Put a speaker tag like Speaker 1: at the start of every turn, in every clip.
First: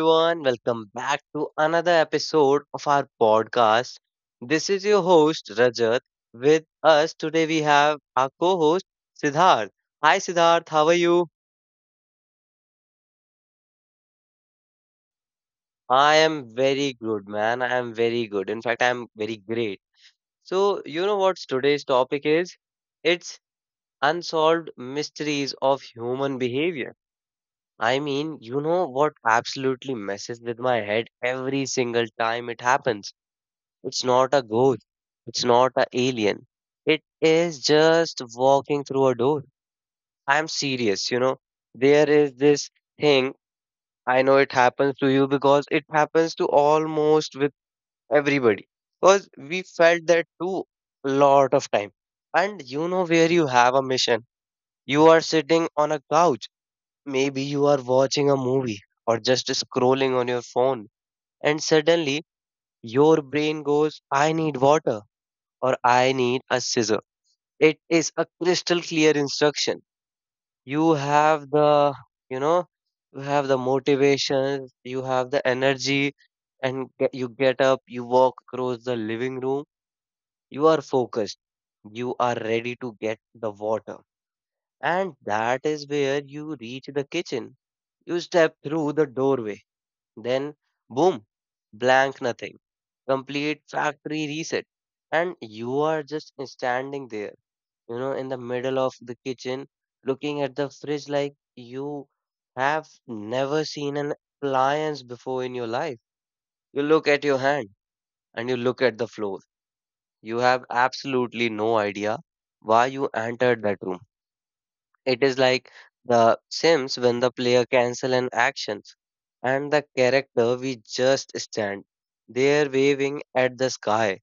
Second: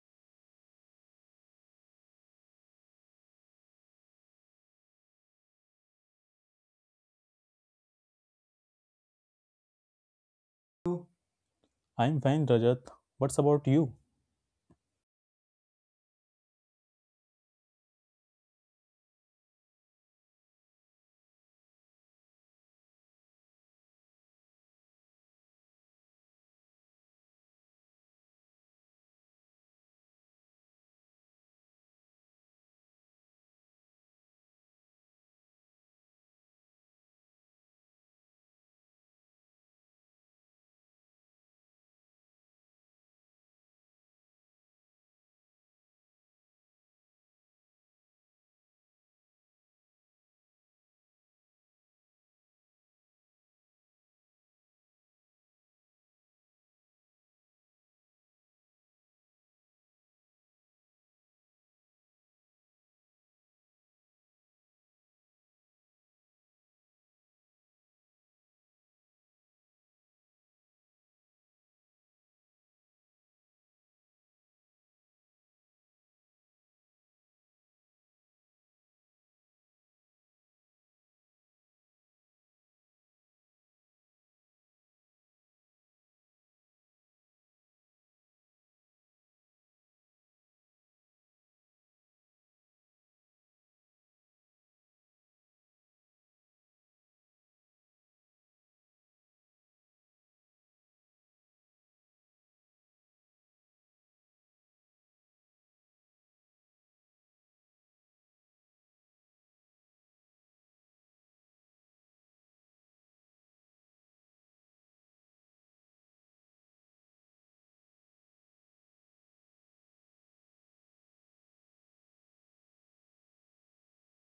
Speaker 1: everyone. Welcome back to another episode of our podcast. This is your host, Rajat. With us today, we have our co host, Siddharth. Hi, Siddharth. How are you?
Speaker 2: I'm fine, Rajat. What's about you?
Speaker 1: I am very good, man. I am very good. In fact, I am very great. So, you know what today's topic is? It's unsolved mysteries of human behavior. I mean, you know what absolutely messes with my head every single time it happens? It's not a ghost. It's not an alien. It is just walking through a door. I'm serious. There is this thing. I know it happens to you because it happens to almost with everybody. Because we felt that too a lot of time. And you know where you have a mission. You are sitting on a couch. Maybe you are watching a movie or just scrolling on your phone. And suddenly your brain goes, I need water, or I need a scissor. It is a crystal clear instruction. You have the, you know, you have the motivation, you have the energy, and you get up, you walk across the living room, you are focused, you are ready to get the water. And that is where you reach the kitchen. You step through the doorway, then boom, blank nothing, complete factory reset, and you are just standing there, in the middle of the kitchen, looking at the fridge like you have never seen an appliance before in your life. You look at your hand and you look at the floor. You have absolutely no idea why you entered that room. It is like the Sims when the player cancel an actions and the character we just stand there waving at the sky.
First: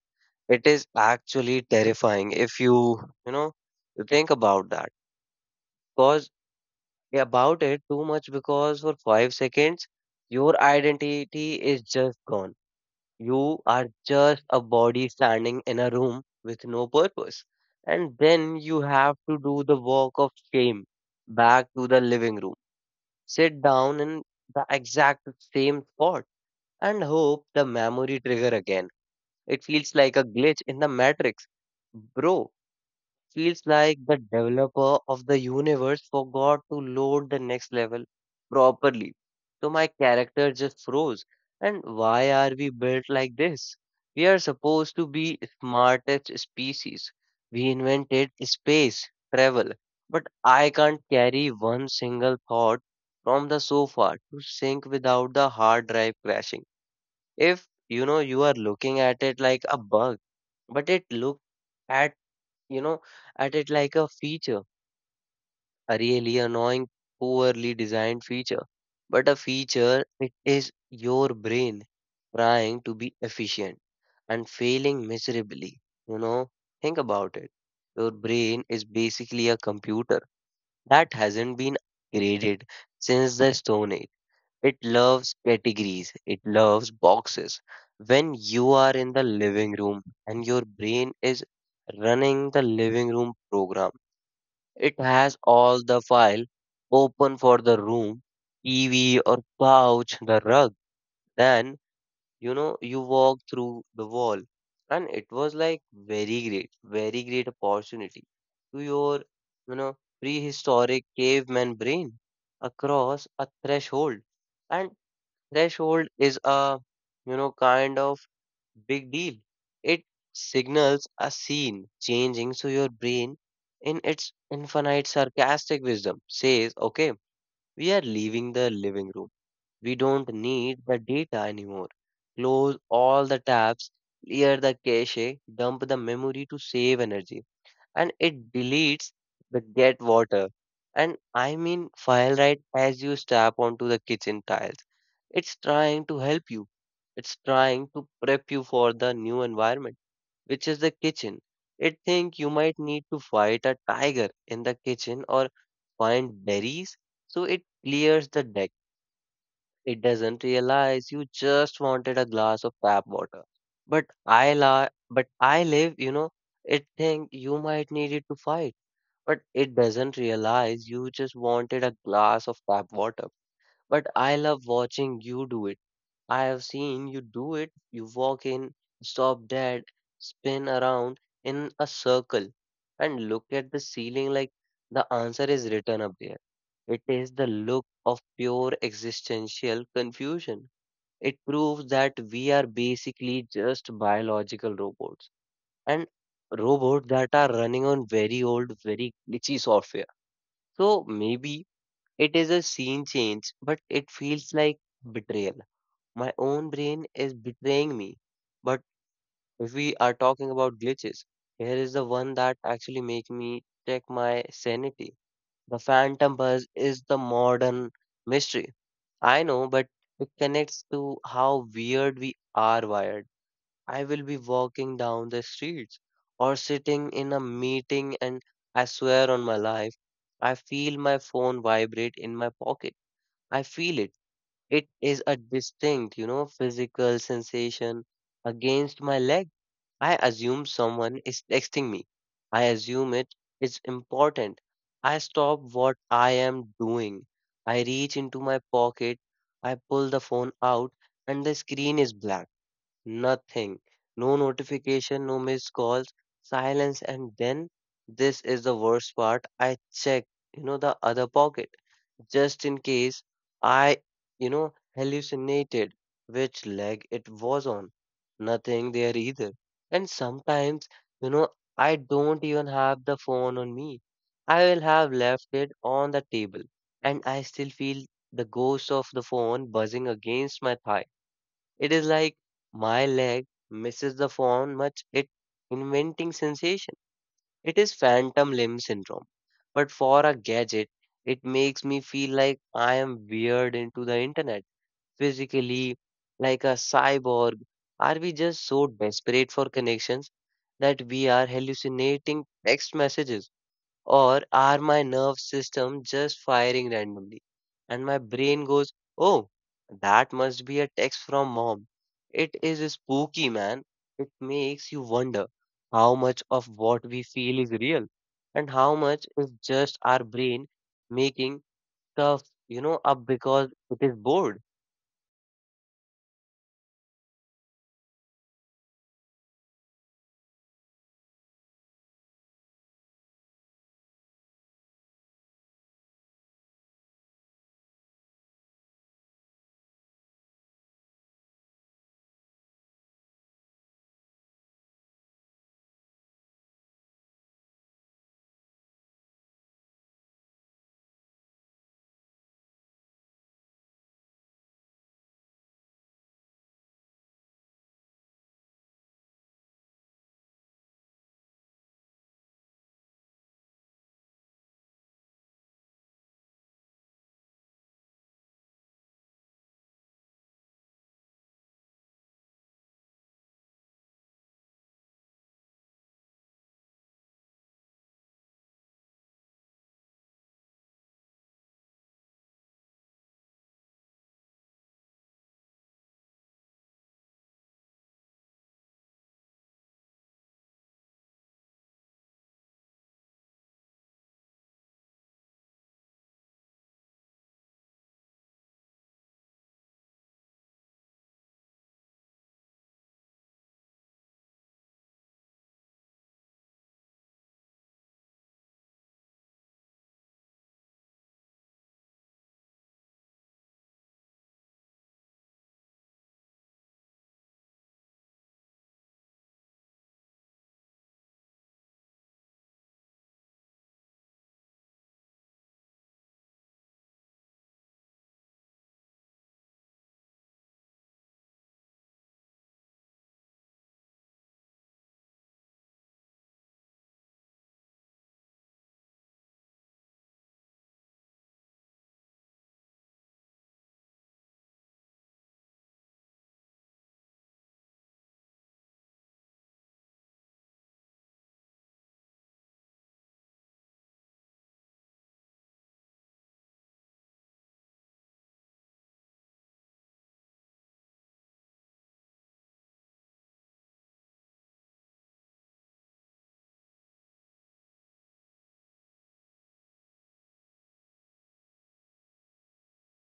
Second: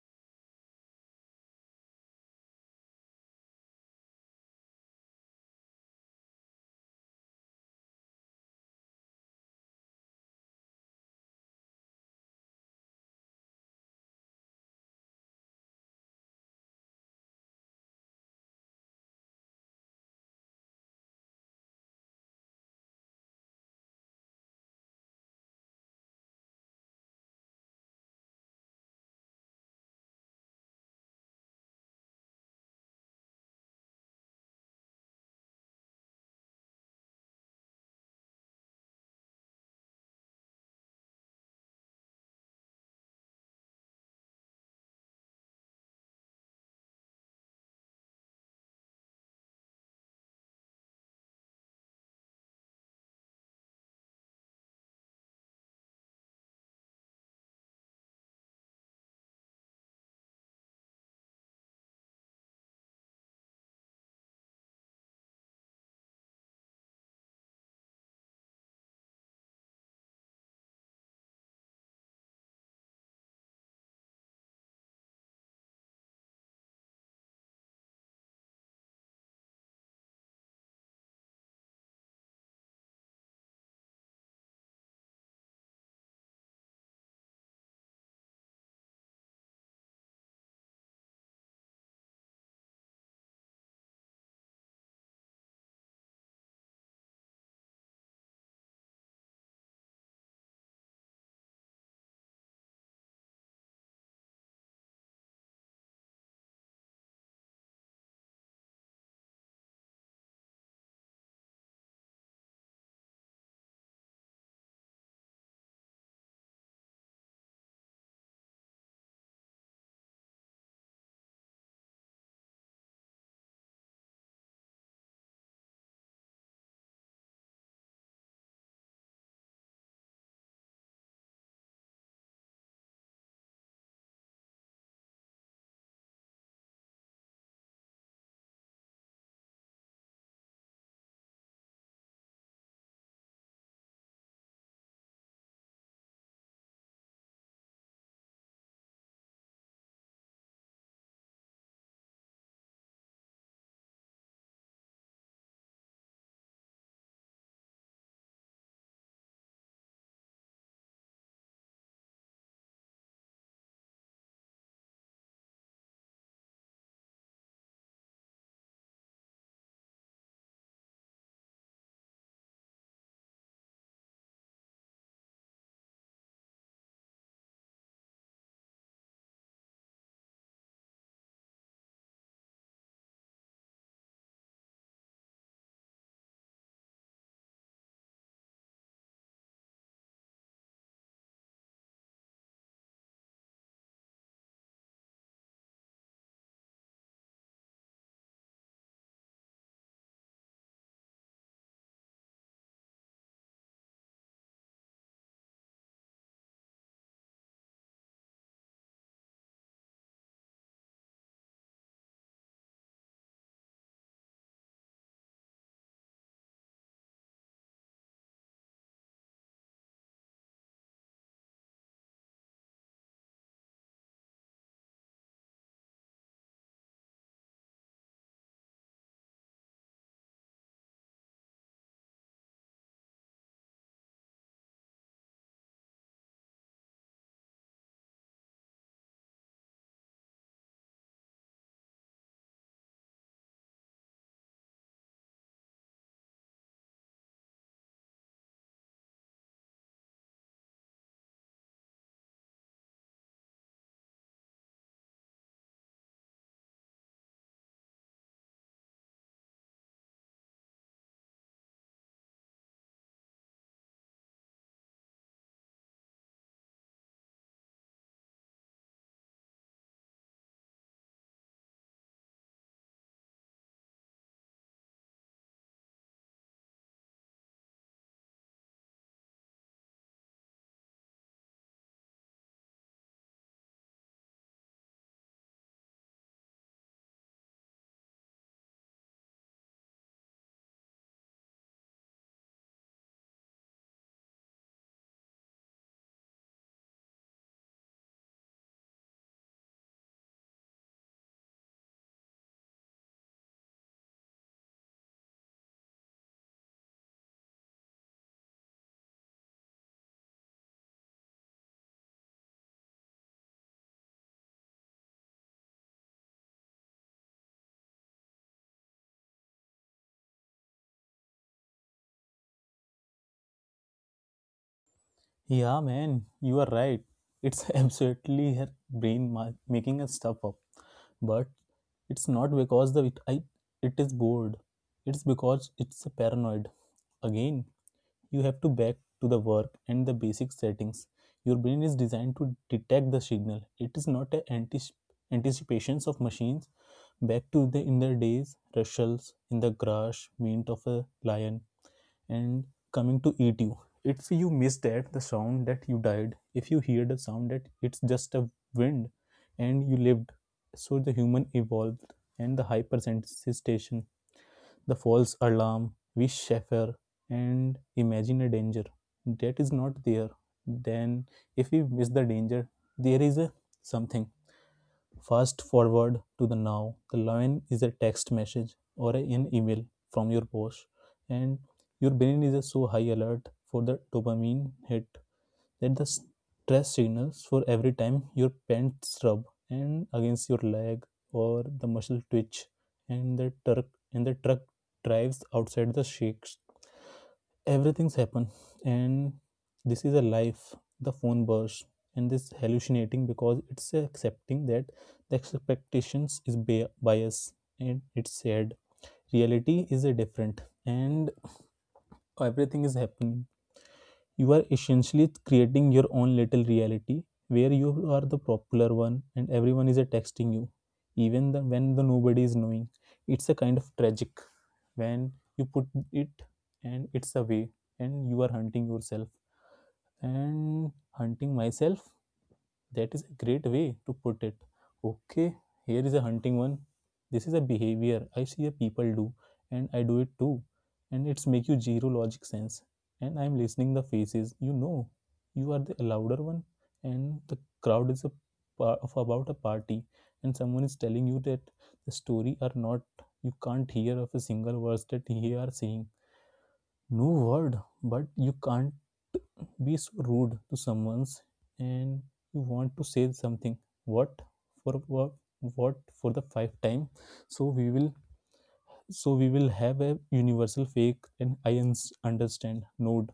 Speaker 1: It is actually terrifying if you, you know, you think about that because about it too much because for 5 seconds, your identity is just gone. You are just a body standing in a room with no purpose. And then you have to do the walk of shame back to the living room. Sit down in the exact same spot and hope the memory trigger again. It feels like a glitch in the matrix. Bro, feels like the developer of the universe forgot to load the next level properly. So my character just froze. And why are we built like this? We are supposed to be smartest species. We invented space travel, but I can't carry one single thought from the sofa to sync without the hard drive crashing. If you know you are looking at it like a bug, but it looks at you know, at it like a feature, a really annoying, poorly designed feature. But a feature, it is your brain trying to be efficient and failing miserably. You know, think about it. Your brain is basically a computer that hasn't been upgraded since the Stone Age. It loves categories, it loves boxes. When you are in the living room and your brain is running the living room program, it has all the file open for the room, TV or couch, the rug. Then, you walk through the wall. And it was like very great, very great opportunity to your prehistoric caveman brain across a threshold. And threshold is a kind of big deal. It signals a scene changing so your brain, in its infinite sarcastic wisdom, says, okay, we are leaving the living room. We don't need the data anymore. Close all the tabs, clear the cache, dump the memory to save energy and it deletes the get water. And I mean file right as you step onto the kitchen tiles. It's trying to help you. It's trying to prep you for the new environment, which is the kitchen. It think you might need to fight a tiger in the kitchen or find berries, so it clears the deck. It doesn't realize you just wanted a glass of tap water. But I live, it think you might need it to fight but it doesn't realize you just wanted a glass of tap water. But I love watching you do it. I have seen you do it. You walk in, stop dead, spin around in a circle, and look at the ceiling like the answer is written up there. It is the look of pure existential confusion. It proves that we are basically just biological robots and robots that are running on very old, very glitchy software so maybe it is a scene change, but it feels like betrayal. My own brain is betraying me. But if we are talking about glitches, here is the one that actually make me check my sanity. The phantom buzz is the modern mystery. I know, but it connects to how weird we are wired. I will be walking down the streets or sitting in a meeting, and I swear on my life, I feel my phone vibrate in my pocket. I feel it. It is a distinct, physical sensation against my leg. I assume someone is texting me. I assume it is important. I stop what I am doing. I reach into my pocket. I pull the phone out, and the screen is black. Nothing. No notification, no missed calls, silence, and then this is the worst part. I check, the other pocket just in case I, hallucinated which leg it was on. Nothing there either. And sometimes, you know, I don't even have the phone on me. I will have left it on the table, and I still feel the ghost of the phone buzzing against my thigh. It is like my leg misses the phone much it inventing sensation. It is phantom limb syndrome. But for a gadget, it makes me feel like I am weird into the internet, physically, like a cyborg. Are we just so desperate for connections that we are hallucinating text messages? Or are my nerve system just firing randomly? And my brain goes, oh, that must be a text from mom. It is spooky, man. It makes you wonder how much of what we feel is real and how much is just our brain making stuff, up because it is bored.
Speaker 2: Yeah, man, you are right. It's absolutely her brain making us stuff up. But it's not because it is bored. It's because it's a paranoid. Again, you have to back to the work and the basic settings. Your brain is designed to detect the signal, it is not a anticipations of machines. Back to the in the days, rustles in the grass, mint of a lion and coming to eat you. If you miss that the sound that you died, if you hear the sound that it's just a wind and you lived. So the human evolved, and the hypersensitization, the false alarm, we suffer and imagine a danger that is not there. Then, if we miss the danger, there is a something. Fast forward to the now. The line is a text message or an email from your boss, and your brain is a so high alert for the dopamine hit, let the stress signals for every time your pants rub and against your leg or the muscle twitch and the truck drives outside the shakes. Everything's happen and this is a life, the phone burst and this hallucinating because it's accepting that the expectations is bias and it's sad. Reality is a different and everything is happening. You are essentially creating your own little reality where you are the popular one and everyone is texting you, even the, when the nobody is knowing. It's a kind of tragic when you put it and it's away and you are hunting yourself and hunting myself, that is a great way to put it. Okay, here is a hunting one. This is a behavior I see a people do, and I do it too. And it's make you zero logic sense. And I'm listening the faces. You know, you are the louder one, and the crowd is a part of about a party, and someone is telling you that the story are not. You can't hear of a single words that he are saying. No word, but you can't be so rude to someone's and you want to say something, what for what, what for the five time. So we will so we will have a universal fake and I understand node,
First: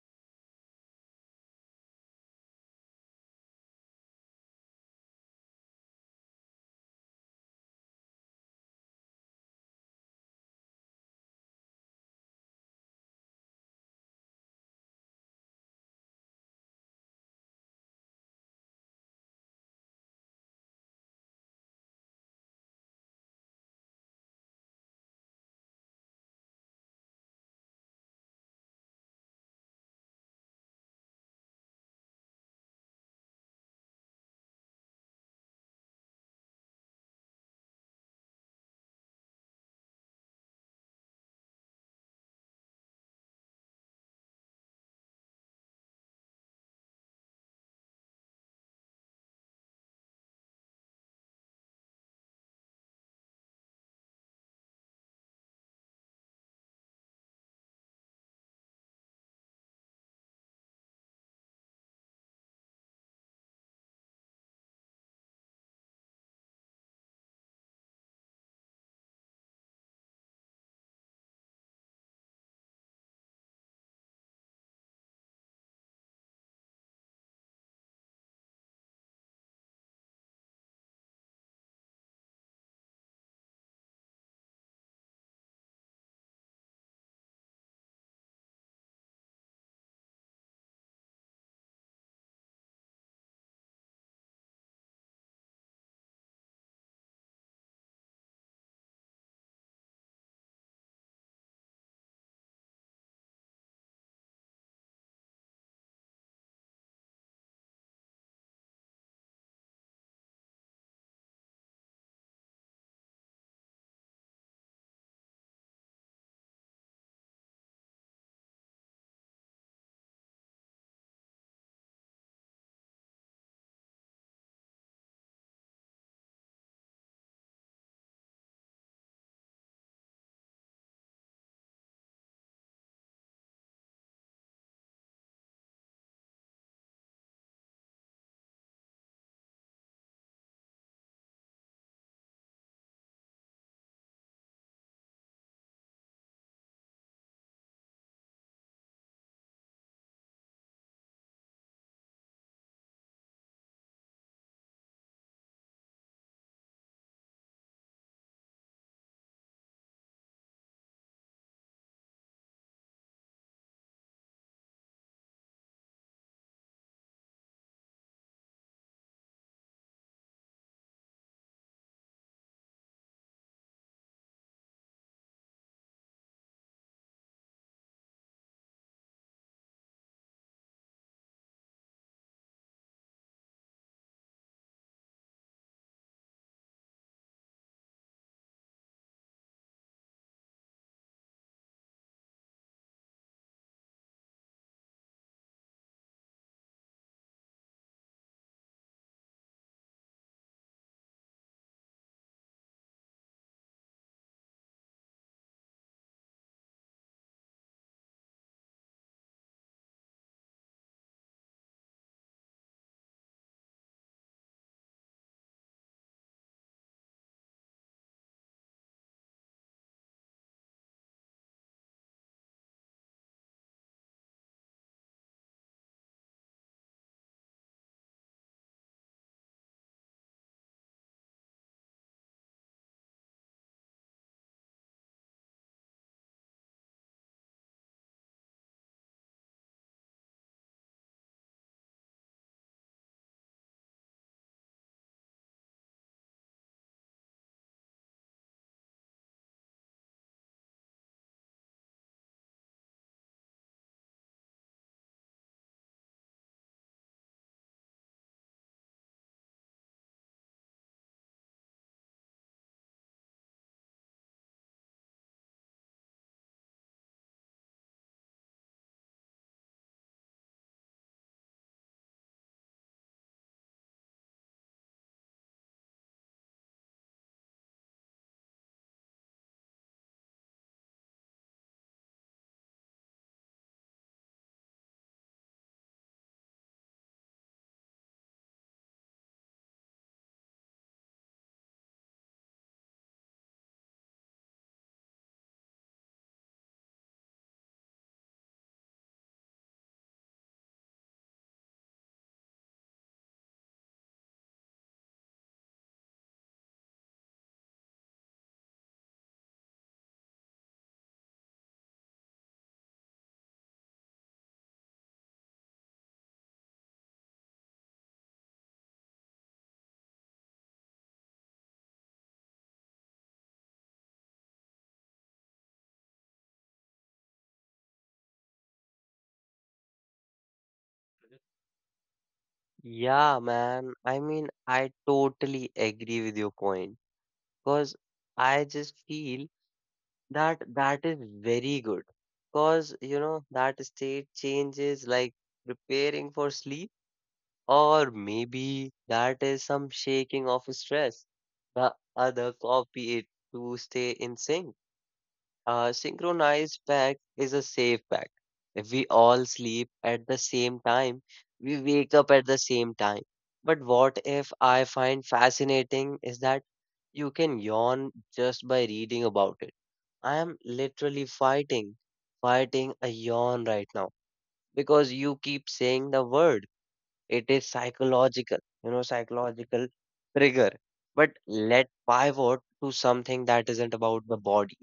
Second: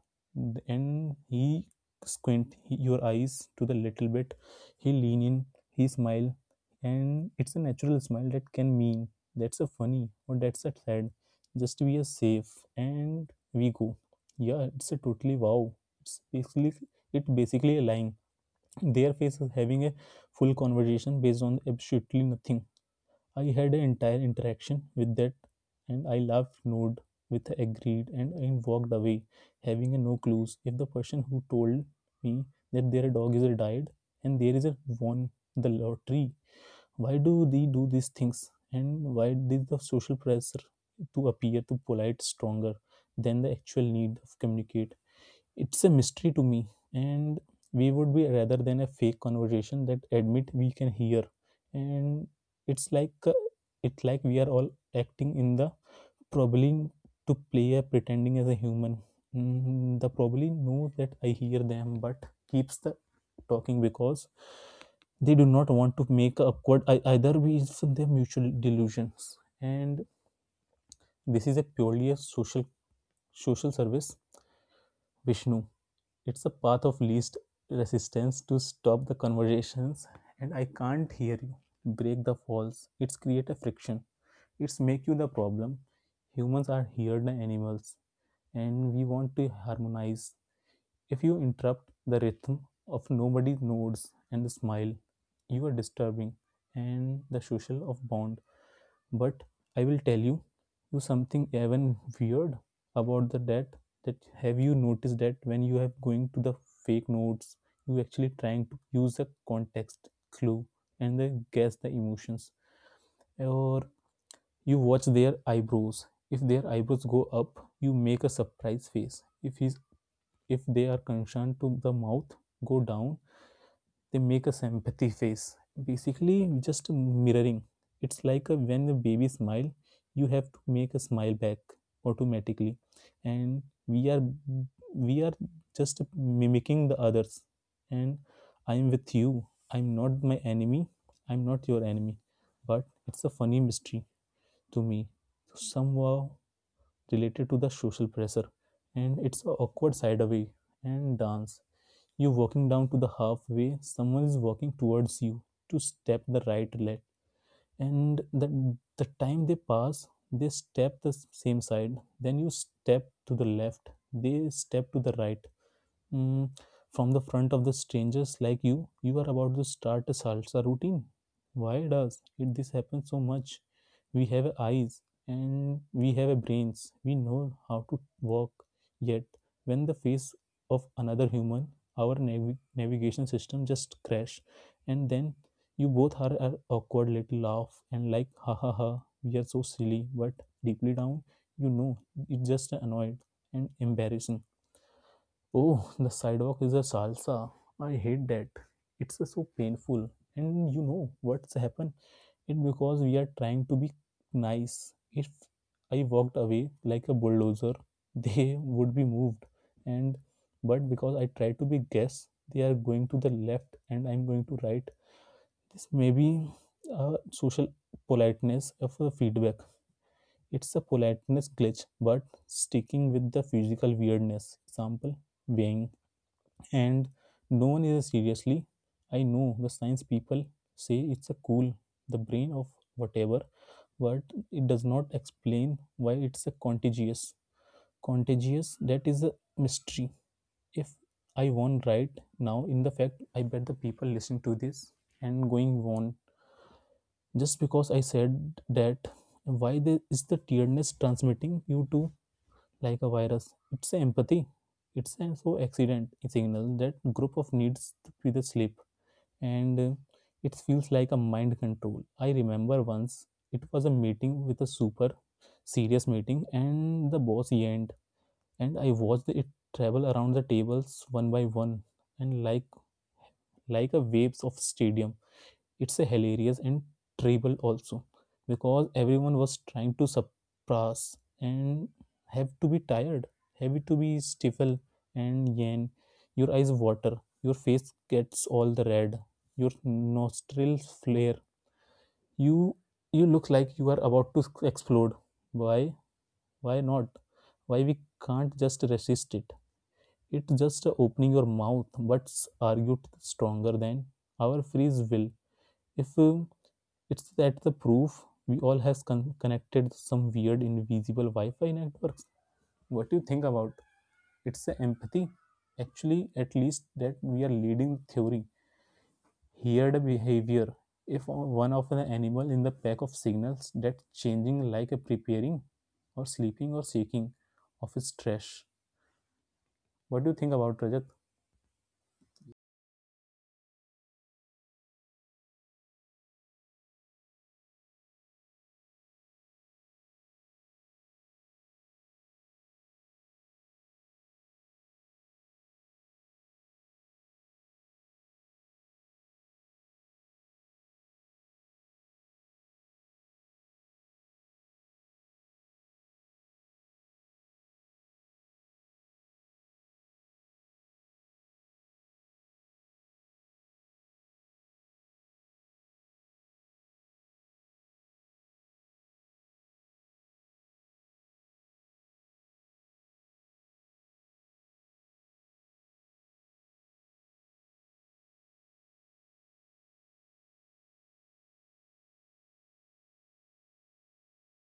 Speaker 2: and he squint your eyes to the little bit, he lean in, he smile, and it's a natural smile that can mean that's a funny or that's a sad. Just we are safe and we go, yeah, it's a totally wow. It's basically, it basically a lying. Their face is having a full conversation based on absolutely nothing. I had an entire interaction with that, and I laughed, nodded with agreed, and I walked away, having a no clues if the person who told me that their dog is a died and there is a won the lottery. Why do they do these things, and why did the social pressure to appear to polite stronger than the actual need of communicate? It's a mystery to me. And we would be rather than a fake conversation that admit we can hear. And it's like uh, it's like we are all acting in the probably to play a pretending as a human. Mm, the probably knows that I hear them but keeps the talking because they do not want to make a awkward either way is their mutual delusions, and this is a purely a social social service vishnu. It's a path of least resistance to stop the conversations, and I can't hear you. Break the falls. It's create a friction. It's make you the problem. Humans are here the animals and we want to harmonize. If you interrupt the rhythm of nobody nods and the smile, you are disturbing and the social of bond. But I will tell you, you something even weird about the that. That Have you noticed that when you have going to the fake notes, you actually trying to use the context clue and then guess the emotions? Or you watch their eyebrows. If their eyebrows go up, you make a surprise face. If they are concerned to the mouth, go down, they make a sympathy face. Basically just mirroring. It's like a, when the baby smile, you have to make a smile back automatically. And we are we are just mimicking the others. And I am with you, I'm not my enemy I'm not your enemy. But it's a funny mystery to me, somehow related to the social pressure. And it's a awkward side away and dance. You're walking down to the halfway, someone is walking towards you, to step the right leg. And the time they pass, they step the same side. Then you step to the left, they step to the right. Mm, from the front of the strangers like you are about to start a salsa routine. Why does it this happen so much? We have eyes and we have brains. We know how to walk. Yet, when the face of another human, our navigation system just crash, and then you both are awkward little laugh and like ha ha ha, we are so silly. But deeply down, you know it's just annoyed and embarrassing. Oh, the sidewalk is a salsa. I hate that. It's so painful. And you know what's happened? It's because we are trying to be nice. If I walked away like a bulldozer, they would be moved. And but because I try to be guess, they are going to the left and I'm going to right. This may be a social politeness of a feedback. It's a politeness glitch, but sticking with the physical weirdness. Example, weighing and no one is seriously. I know the science people say it's a cool the brain of whatever, but it does not explain why it's a contagious that is a mystery. If I won right now, in the fact I bet the people listen to this and going on just because I said that. Why there is the tiredness transmitting you to like a virus. It's a empathy, it's a so accident signal that group of needs to be the sleep. And it feels like a mind control. I remember once it was a meeting with a super serious meeting, and the boss yawned, and I watched it travel around the tables one by one, and like a waves of stadium. It's a hilarious and terrible also, because everyone was trying to suppress and have to be tired, have to be stifle and yawn. Your eyes water, your face gets all the red, your nostrils flare, you you look like you are about to explode. Why? Why not? Why we can't just resist it? It's just opening your mouth but argued stronger than our free will. If it's that the proof we all has connected some weird invisible Wi-Fi networks. What do you think about? It's the empathy. Actually, at least that we are leading theory. Here the behavior. If one of the animal in the pack of signals that changing like a preparing or sleeping or shaking of its trash. What do you think about, Rajat?
Speaker 1: Yeah, man. I mean, I totally agree with your point because I just feel that that is very good. Cause you know that state changes like preparing for sleep, or maybe that is some shaking of stress. The other copy it to stay in sync. A synchronized pack is a safe pack. If we all sleep at the same time, we wake up at the same time. But what if I find fascinating is that you can yawn just by reading about it. I am literally fighting a yawn right now because you keep saying the word. It is psychological trigger. But let pivot to something that isn't about the body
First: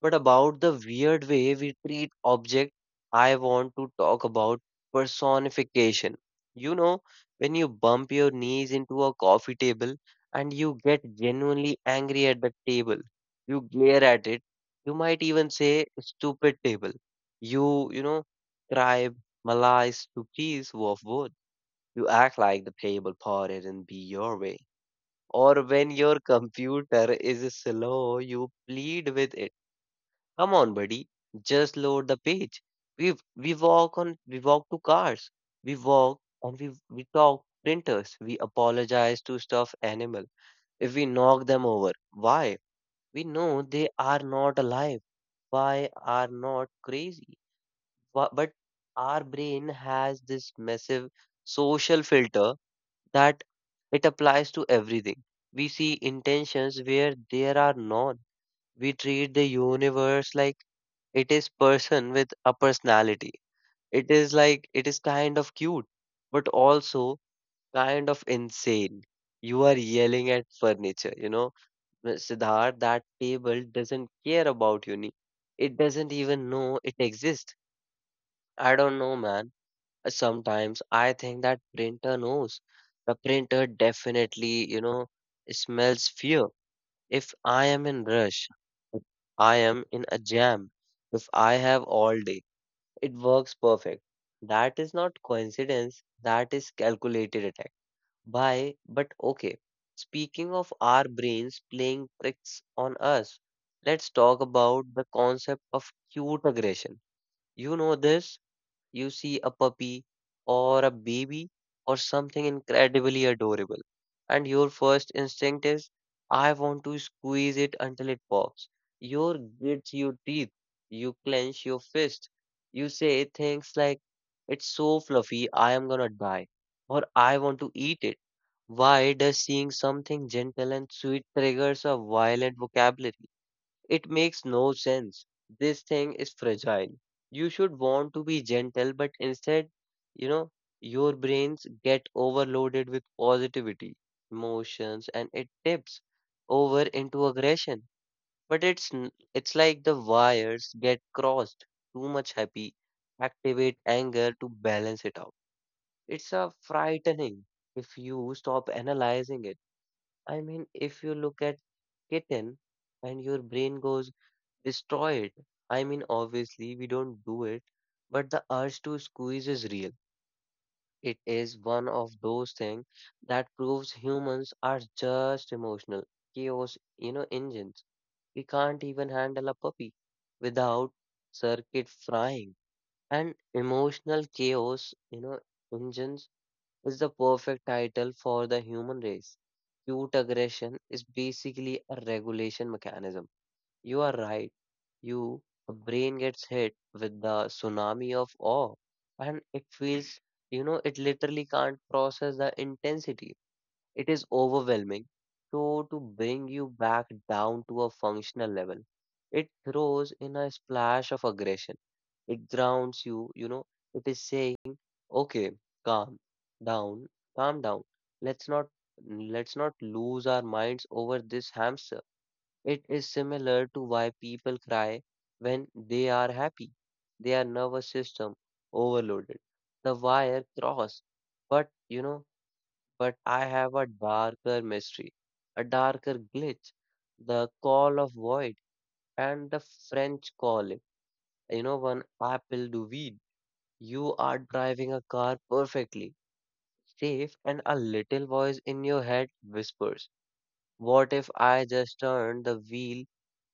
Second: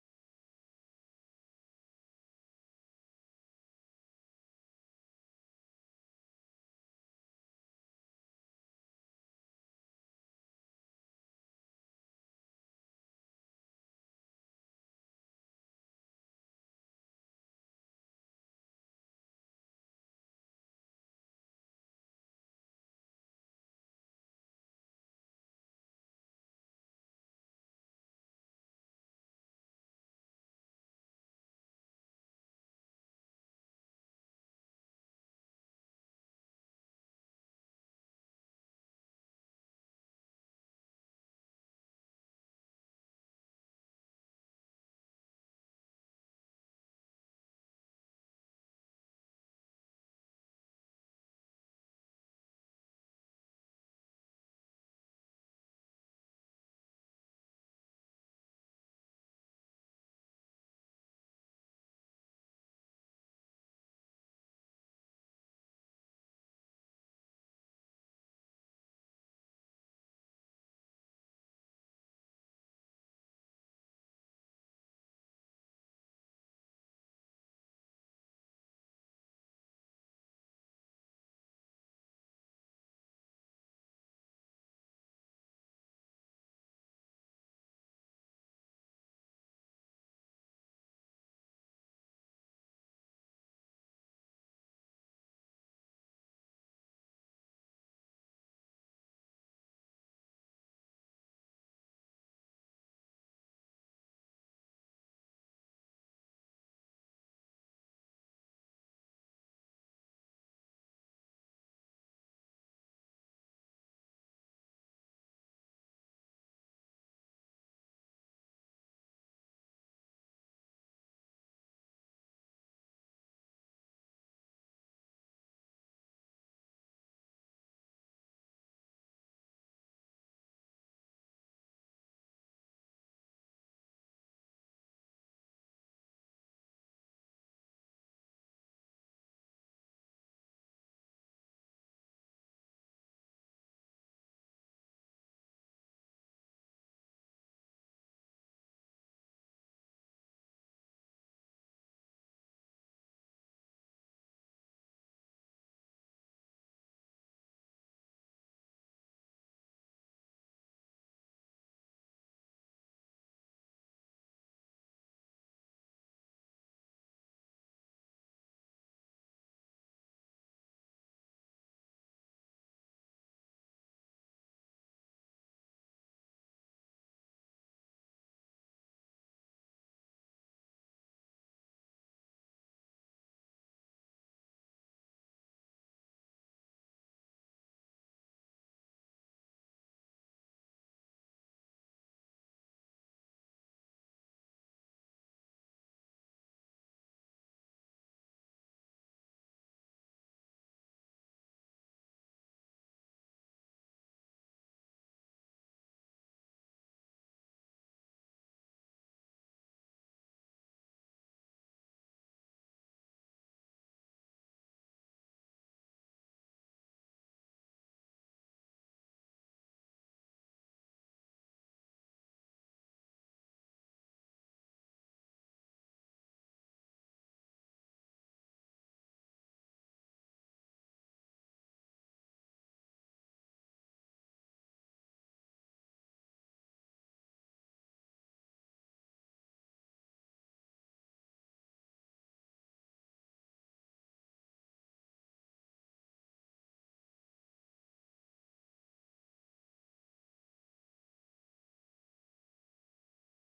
Speaker 1: but about the weird way we treat objects. I want to talk about personification. You know, when you bump your knees into a coffee table and you get genuinely angry at the table, you glare at it, you might even say, stupid table. You cry Malay stupis of wood. You act like the table parted and be your way. Or when your computer is slow, you plead with it, come on, buddy. Just load the page. We walk to cars. We walk and we talk printers. We apologize to stuffed animal if we knock them over. Why? We know they are not alive. Why are not crazy? But our brain has this massive social filter that it applies to everything. We see intentions where there are none. We treat the universe like it is person with a personality. It is like it is kind of cute but also kind of insane. You are yelling at furniture. Siddharth, that table doesn't care about you, it doesn't even know it exists. I don't know, man. Sometimes I think that printer knows. The printer definitely smells fear. If I am in rush, if I am in a jam, if I have all day, it works perfect. That is not coincidence, that is calculated attack. Why? But okay. Speaking of our brains playing tricks on us, let's talk about the concept of cute aggression. You know this? You see a puppy or a baby or something incredibly adorable, and your first instinct is, I want to squeeze it until it pops. You grit your teeth, you clench your fist, you say things like, it's so fluffy, I am gonna die, or I want to eat it. Why does seeing something gentle and sweet triggers a violent vocabulary? It makes no sense. This thing is fragile. You should want to be gentle, but instead, you know, your brains get overloaded with positivity, emotions, and it tips over into aggression. But it's like the wires get crossed. Too much happy, activate anger to balance it out. It's a frightening if you stop analyzing it. I mean, if you look at kitten and your brain goes destroy it. I mean, obviously, we don't do it, but the urge to squeeze is real. It is one of those things that proves humans are just emotional chaos, you know, engines. We can't even handle a puppy without circuit frying. And emotional chaos, engines is the perfect title for the human race. Cute aggression is basically a regulation mechanism you are right. You brain gets hit with the tsunami of awe and it feels, it literally can't process the intensity. It is overwhelming. So to bring you back down to a functional level, it throws in a splash of aggression. It grounds you, you know, it is saying, okay, calm down, calm down. Let's not let's not lose our minds over this hamster it is similar to why people cry when they are happy. Their nervous system overloaded. The wire cross. But you know, but I have a darker mystery, a darker glitch, the call of void, and the French call it. You know, one apple do weed. You are driving a car perfectly safe, and a little voice in your head whispers, "What if I just turn the wheel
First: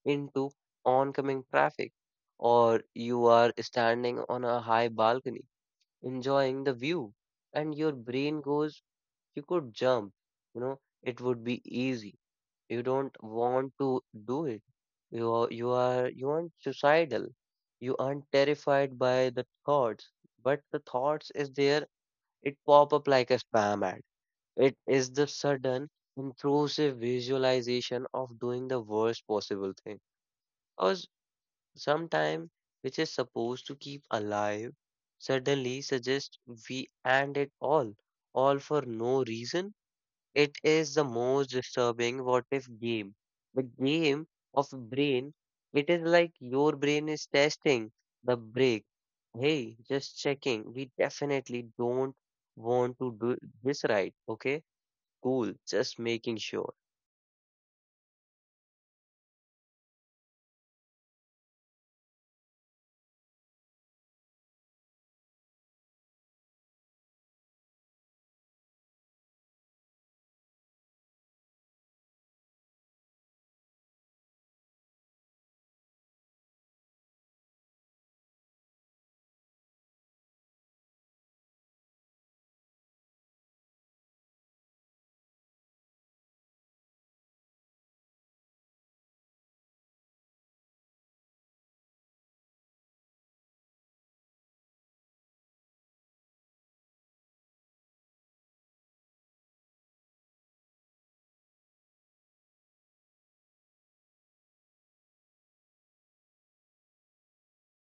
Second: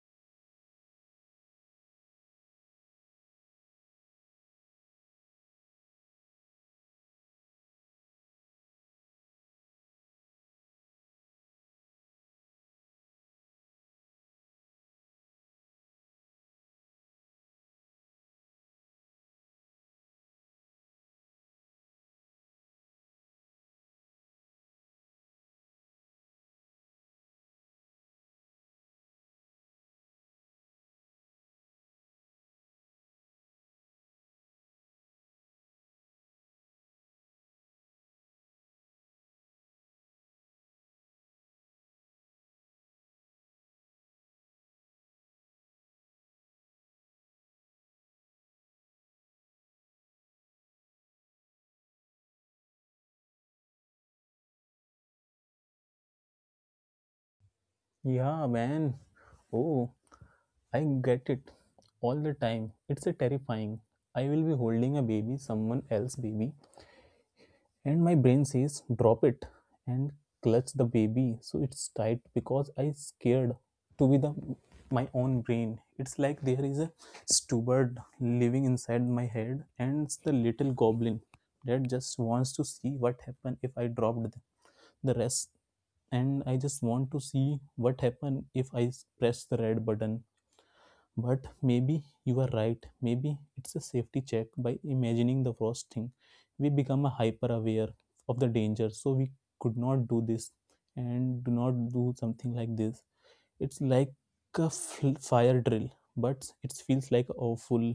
Speaker 1: into oncoming traffic, or you are standing on a high balcony enjoying the view, and your brain goes, you could jump, you know, it would be easy. You don't want to do it. You aren't suicidal. You aren't terrified by the thoughts, but the thoughts is there. It pop up like a spam ad. It is the sudden intrusive visualization of doing the worst possible thing. I was Sometime which is supposed to keep alive suddenly suggests we end it all for no reason. It is the most disturbing what if game. The game of brain, it is like your brain is testing the break. Hey, just checking. We definitely don't want to do this right. Okay, cool. Just making sure.
Speaker 2: Yeah, man. Oh, I get it all the time. It's a terrifying. I will be holding a baby, someone else baby, and my brain says, drop it, and clutch the baby. So it's tight because I scared to be the my own brain. It's like there is a steward living inside my head and it's the little goblin that just wants to see what happened if I dropped the rest, and I just want to see what happened if I press the red button. But maybe you are right. Maybe it's a safety check by imagining the worst thing. We become a hyper aware of the danger, so we could not do this and do not do something like this. It's like a fire drill, but it feels like awful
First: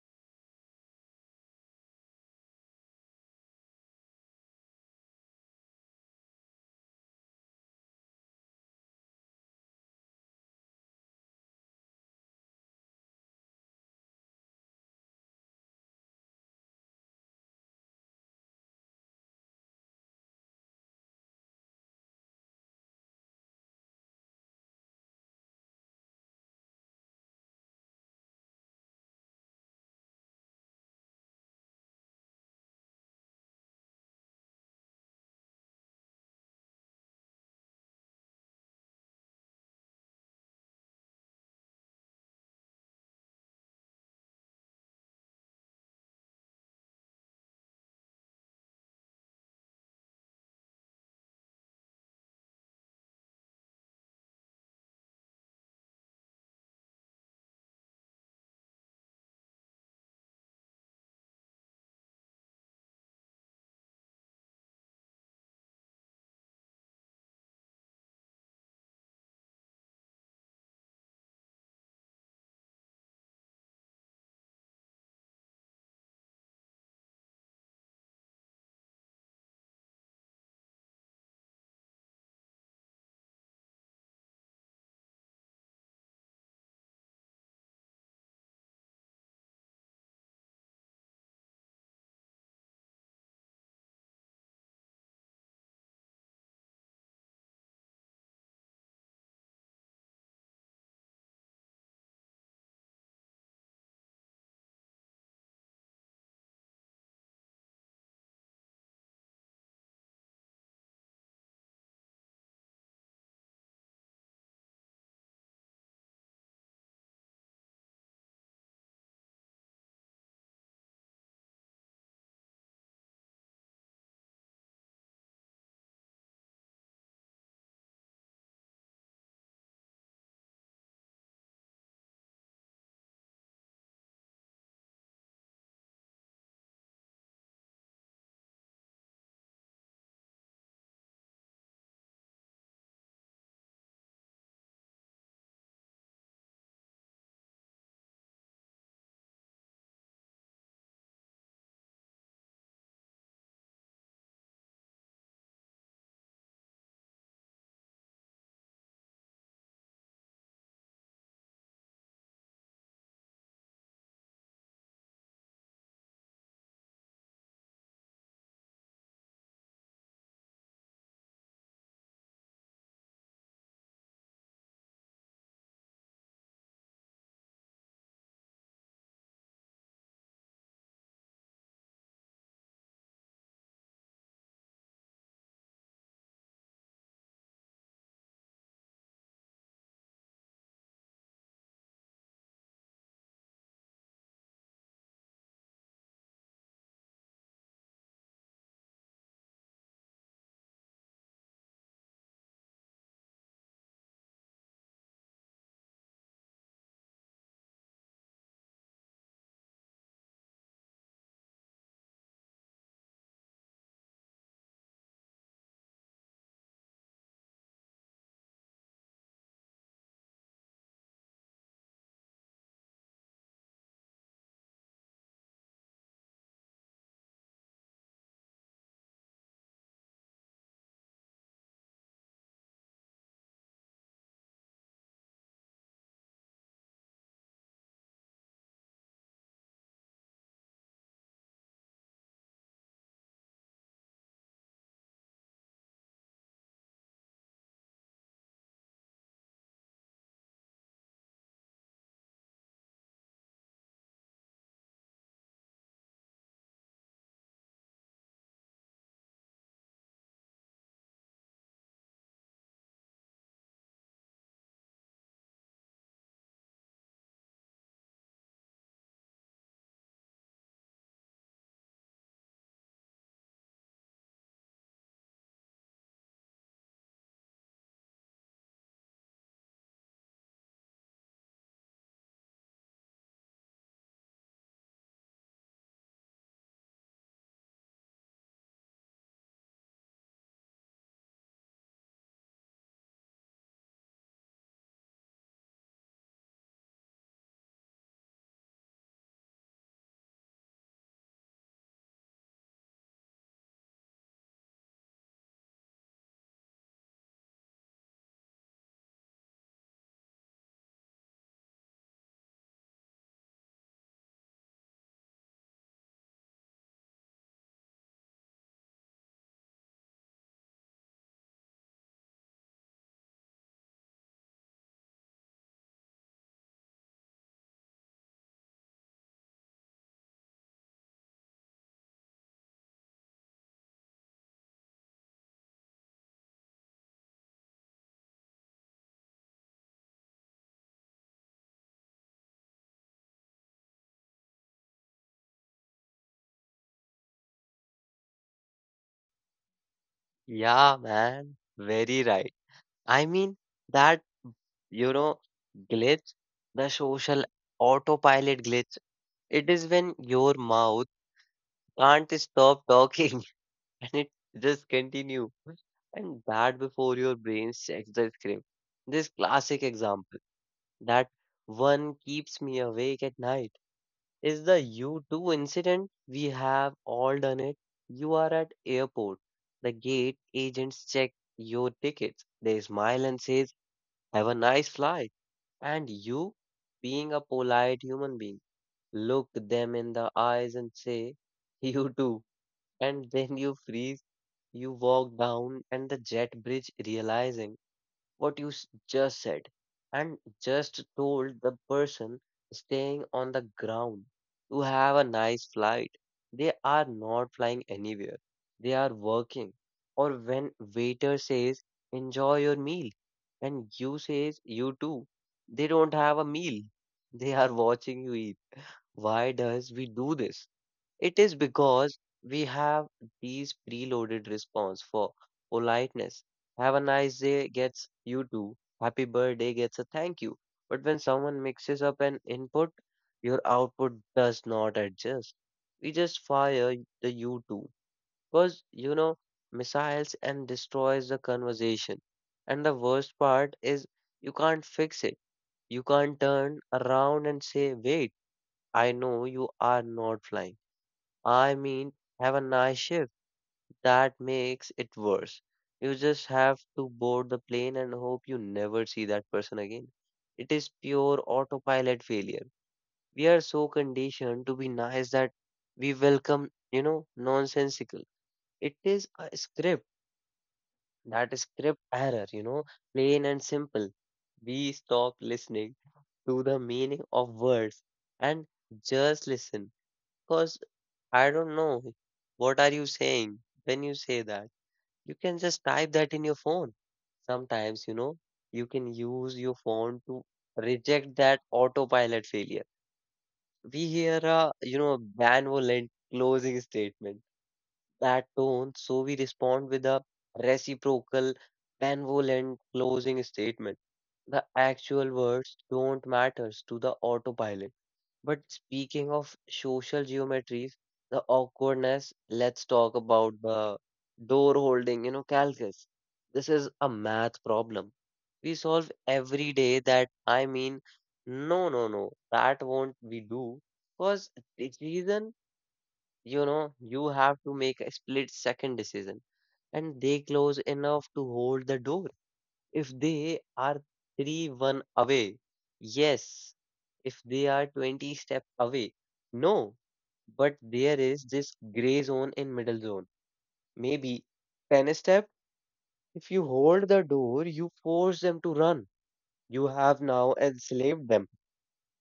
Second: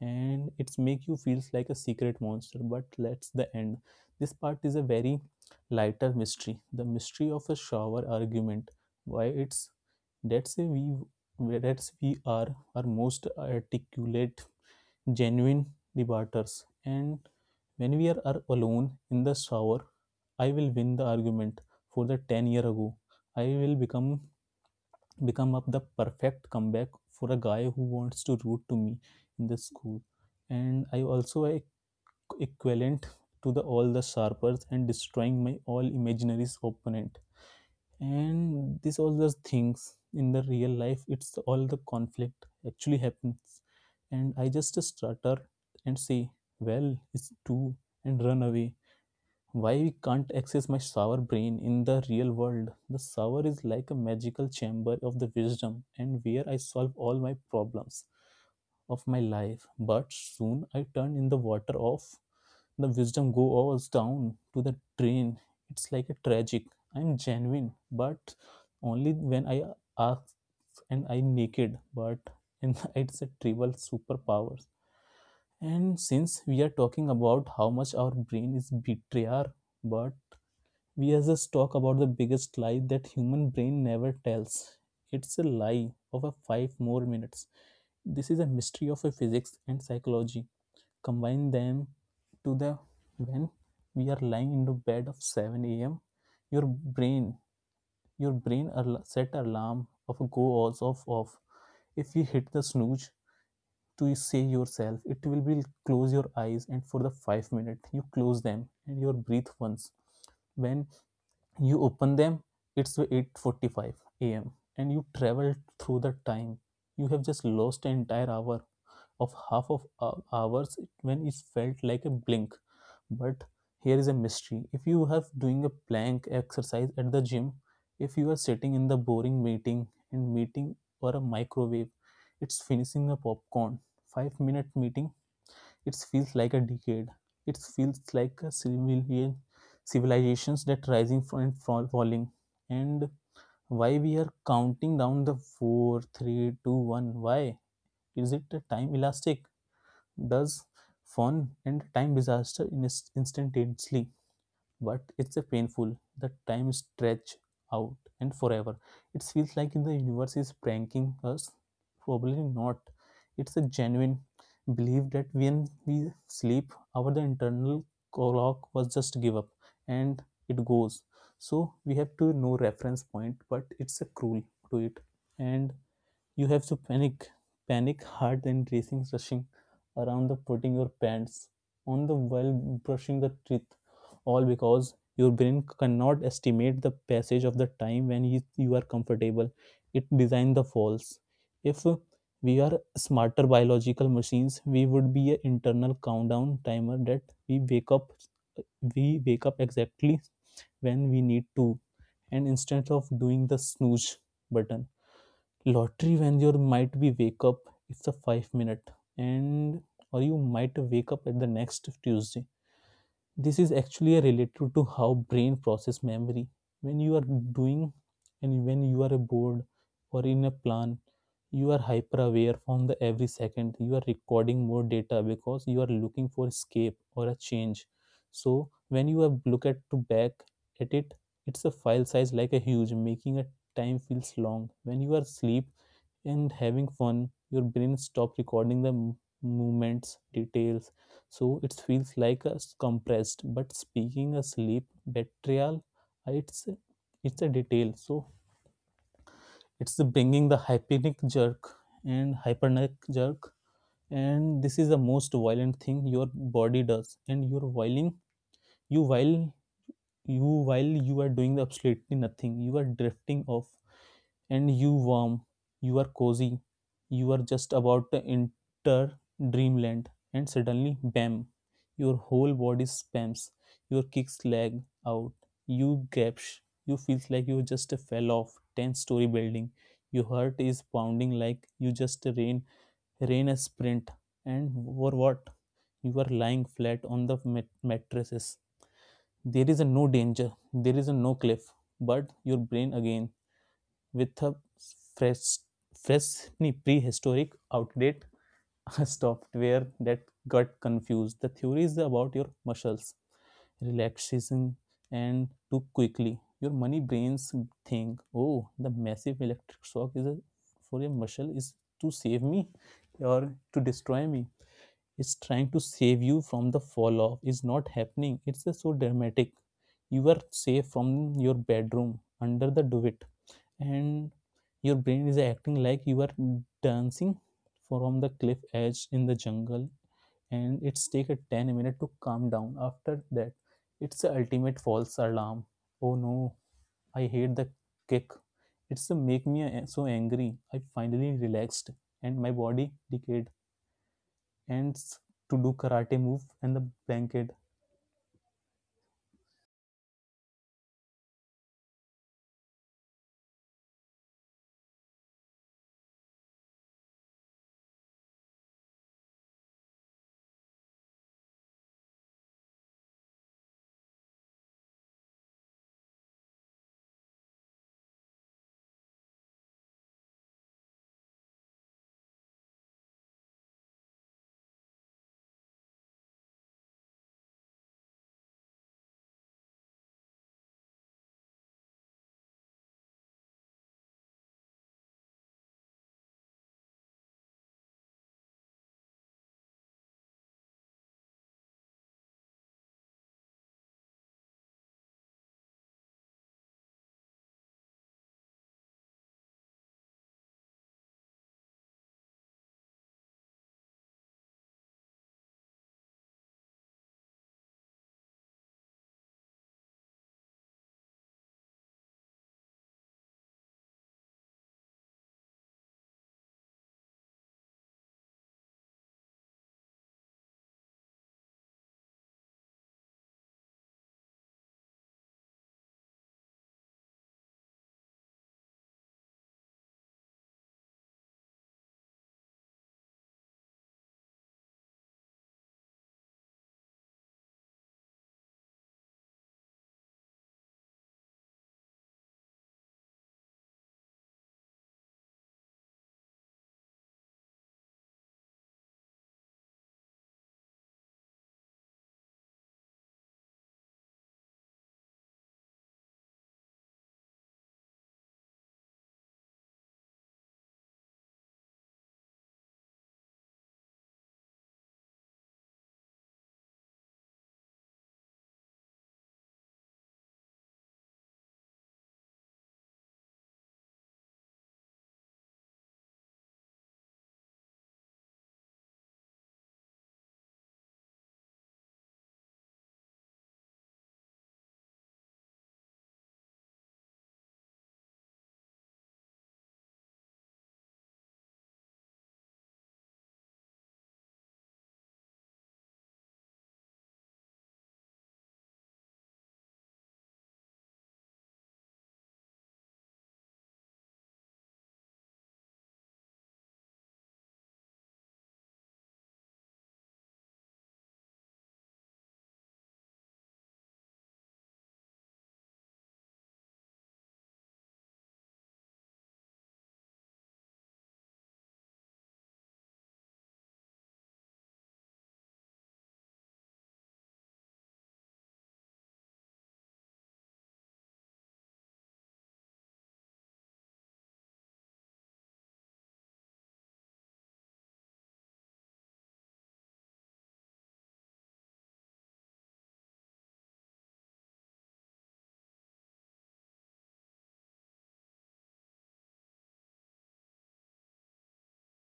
Speaker 2: and it's make you feels like a secret monster. But that's the end. This part is a very lighter mystery. The mystery of a shower argument. Why it's Let's say we, let's we are our most articulate, genuine debaters, and when we are alone in the shower, I will win the argument for the 10 year ago. I will become up the perfect comeback for a guy who wants to root to me in the school. And I also equivalent to the all the sharpers and destroying my all imaginary opponent, and this all those things in the real life it's all the conflict actually happens, and I just stutter and say, well, it's two, and run away. Why we can't access my sour brain in the real world? The sour is like a magical chamber of the wisdom and where I solve all my problems of my life, but soon I turned in the water off. The wisdom goes down to the drain. It's like a tragic. I'm genuine, but only when I ask and I naked, but and it's a trivial superpower. And since we are talking about how much our brain is betrayer, but we as just talk about the biggest lie that human brain never tells. It's a lie of a five more minutes. This is a mystery of a physics and psychology combine them to the when we are lying into bed of 7 a.m, your brain, set alarm of a go also of off. If you hit the snooze to say yourself it will be close your eyes, and for the 5 minutes you close them and you breathe once. When you open them, it's 8:45 a.m. and you travel through the time. You have just lost an entire hour of half of hours when it felt like a blink. But here is a mystery. If you have doing a plank exercise at the gym, if you are sitting in the boring meeting and meeting or a microwave, it's finishing a popcorn. 5 minute meeting, it feels like a decade. It feels like a civilian civilizations that rising and fall, falling. And why we are counting down the four, three, two, one? Why? Is it a time elastic? Does fun and time disaster in instantaneously, but it's a painful the time stretch out and forever. It feels like the universe is pranking us. Probably not. It's a genuine belief that when we sleep, our the internal clock was just give up and it goes, so we have to no reference point, but it's a cruel to it. And you have to panic, panic hard, and racing, rushing around the putting your pants on the while brushing the teeth, all because your brain cannot estimate the passage of the time when you are comfortable. It designed the falls. If we are smarter biological machines, we would be an internal countdown timer that we wake up, we wake up exactly when we need to, and instead of doing the snooze button lottery when you might be wake up it's a 5 minute, and or you might wake up at the next Tuesday. This is actually related to how brain process memory when you are doing, and when you are bored or in a plan, you are hyper aware from the every second you are recording more data because you are looking for escape or a change. So when you are look at to back at it, it's a file size like a huge, making a time feels long. When you are asleep and having fun, your brain stop recording the movements details, so it feels like a compressed. But speaking a sleep betrayal, uh, it's it's a detail. So it's the bringing the hypnic jerk and hypernic jerk, and this is the most violent thing your body does. And you're whiling you while you while you are doing the absolutely nothing. You are drifting off, and you warm, you are cozy, you are just about to enter dreamland, and suddenly, bam, your whole body spams, your kicks lag out, you gaps, you feels like you just fell off 10-story building, your heart is pounding like you just rain, rain a sprint, and for what? You are lying flat on the mattresses. There is a no danger, there is a no cliff, but your brain again with a fresh fresh nee, prehistoric outdated software that got confused. The theory is about your muscles relaxation and too quickly your money brains think, oh, the massive electric shock is a, for your muscle is to save me or to destroy me. It's trying to save you from the fall off is not happening. It's so dramatic. You are safe from your bedroom under the duvet, and your brain is acting like you are dancing from the cliff edge in the jungle, and it's take a 10 minutes to calm down after that. It's the ultimate false alarm. Oh no, I hate the kick. It's a make me so angry. I finally relaxed and my body decayed and to do karate move and the blanket.
Speaker 1: Yeah, man. Very right. I mean, that, you know, glitch, the social autopilot glitch, it is when your mouth can't stop talking and it just continue. And that before your brain checks the script. This classic example that one keeps me awake at night is the U2 incident. We have all done it. You are at airport. The gate agents check your tickets. They smile and says, "Have a nice flight." And you, being a polite human being, look them in the eyes and say, you too. And then you freeze, you walk down, and the jet bridge realizing what you s- just said and just told the person staying on the ground to have a nice flight. They are not flying anywhere. They are working. Or when waiter says enjoy your meal and you says you too. They don't have a meal. They are watching you eat. Why does we do this? It is because we have these preloaded response for politeness. Have a nice day gets you too. Happy birthday gets a thank you. But when someone mixes up an input, your output does not adjust. We just fire the you too. Because, you know, missiles and destroys the conversation. And the worst part is you can't fix it. You can't turn around and say, wait, I know you are not flying. I mean, have a nice shift. That makes it worse. You just have to board the plane and hope you never see that person again. It is pure autopilot failure. We are so conditioned to be nice that we welcome, you know, nonsensical. It is a script, that script error, you know, plain and simple. We stop listening to the meaning of words and just listen. Because. I don't know. What are you saying when you say that? You can just type that in your phone. Sometimes, you know, you can use your phone to reject that autopilot failure. We hear a, you know, benevolent closing statement, that tone, so we respond with a reciprocal, benevolent closing statement. The actual words don't matters to the autopilot. But speaking of social geometries, the awkwardness, let's talk about the door holding, you know, calculus. This is a math problem. We solve every day that I mean, no, that won't we do. Because the reason, you know, you have to make a split second decision and they close enough to hold the door if they are 3 1 away, yes. If they are 20 step away, no. But there is this gray zone in middle zone. Maybe 10 step, if you hold the door, you force them to run. You have now enslaved them.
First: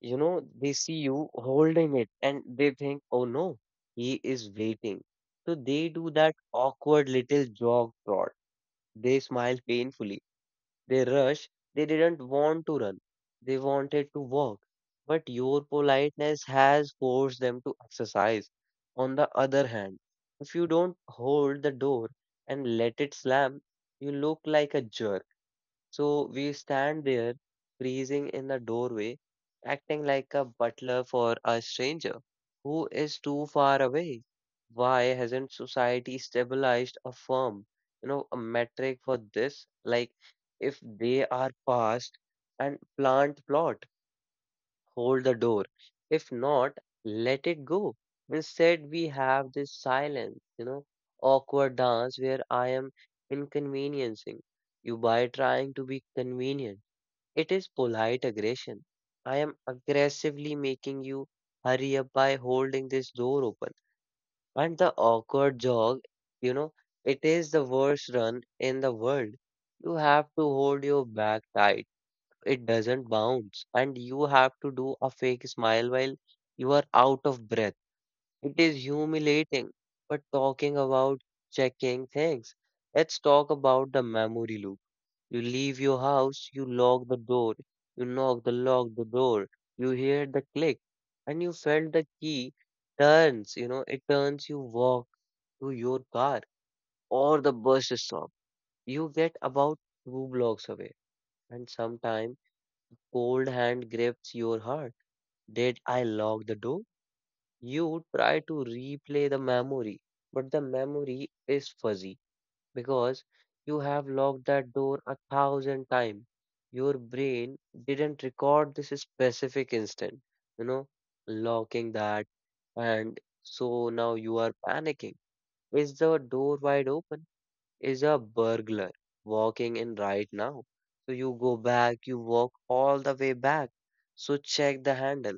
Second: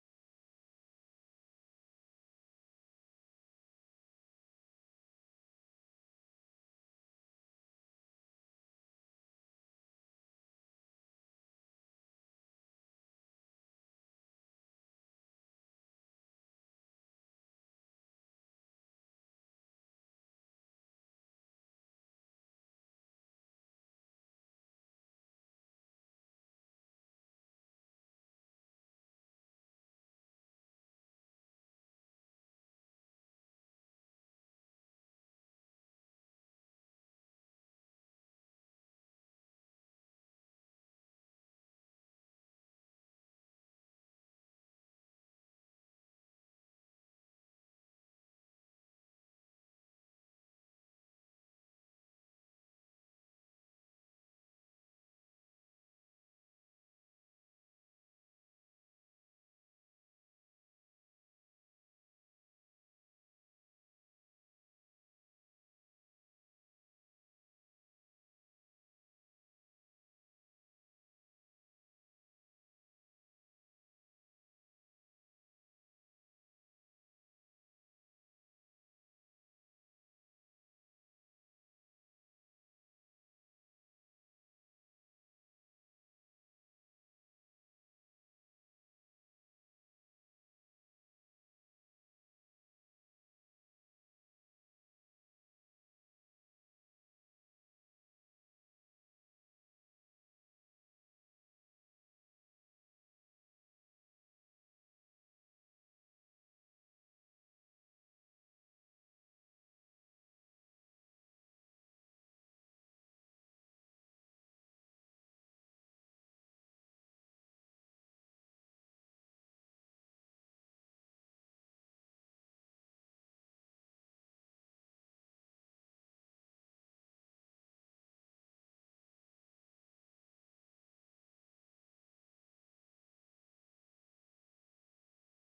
Speaker 1: You know, they see you holding it and they think, oh no, he is waiting. So they do that awkward little jog trot. They smile painfully They rushed. They didn't want to run. They wanted to walk. But your politeness has forced them to exercise. On the other hand, if you don't hold the door and let it slam, you look like a jerk. So we stand there, freezing in the doorway, acting like a butler for a stranger who is too far away. Why hasn't society stabilized a firm, you know, a metric for this? Like, if they are past and plant plot hold the door. If not, let it go. Instead, we have this silence, you know, awkward dance where I am inconveniencing you by trying to be convenient. It is polite aggression. I am aggressively making you hurry up by holding this door open. And the awkward jog, you know, it is the worst run in the world. You have to hold your back tight it doesn't bounce, and you have to do a fake smile while you are out of breath. It is humiliating. But talking about checking things, let's talk about the memory loop. You leave your house, you lock the door, you knock the lock the door, you hear the click, and you felt the key turns, you know, it turns you walk to your car or the bus stop. You get about two blocks away, and sometime cold hand grips your heart. Did I lock the door? You try to replay the memory, but the memory is fuzzy because you have locked that door a thousand times. Your brain didn't record this specific instant, you know, locking that, and so now you are panicking. Is the door wide open? Is a burglar walking in right now. So you go back, you walk all the way back. So check the handle.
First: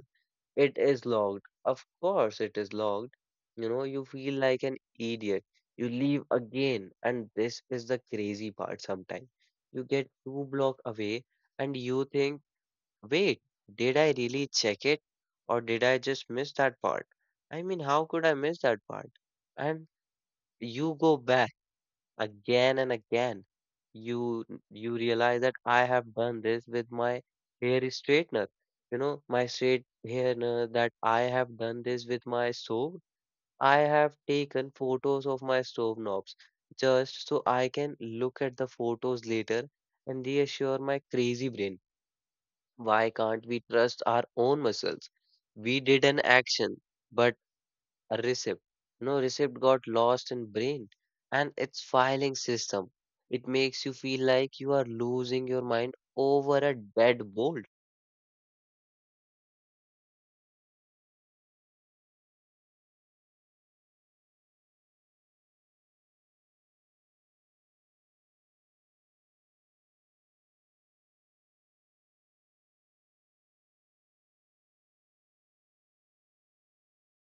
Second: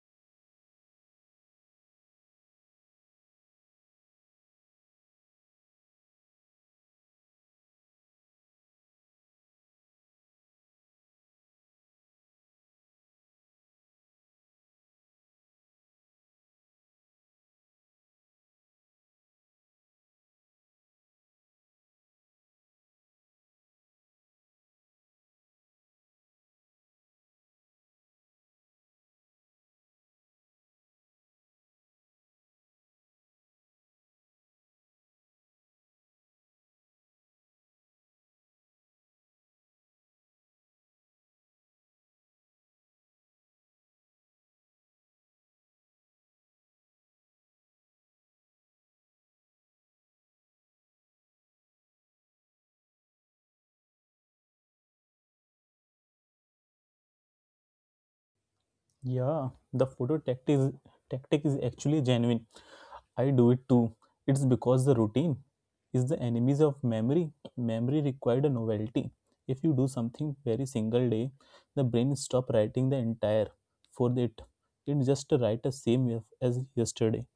Speaker 1: It is locked. Of course, it is locked. You know, you feel like an idiot. You leave again, and this is the crazy part sometimes. You get two block away, and you think, wait, did I really check it? Or did I just miss that part? I mean, how could I miss that part? And you go back again and again you you realize that I have done this with my hair straightener you know my straight hair that I have done this with my stove I have taken photos of my stove knobs just so I can look at the photos later and reassure my crazy brain why can't we trust our own muscles we did an action but a receipt. No receipt got lost in brain and its filing system. It makes you feel like you are losing your mind over a dead bolt.
Speaker 2: Yeah, the tactic is actually genuine. I do it too. It's because the routine is the enemies of memory. Memory required a novelty. If you do something very single day, the brain stop writing the entire for it. It just write the same as yesterday.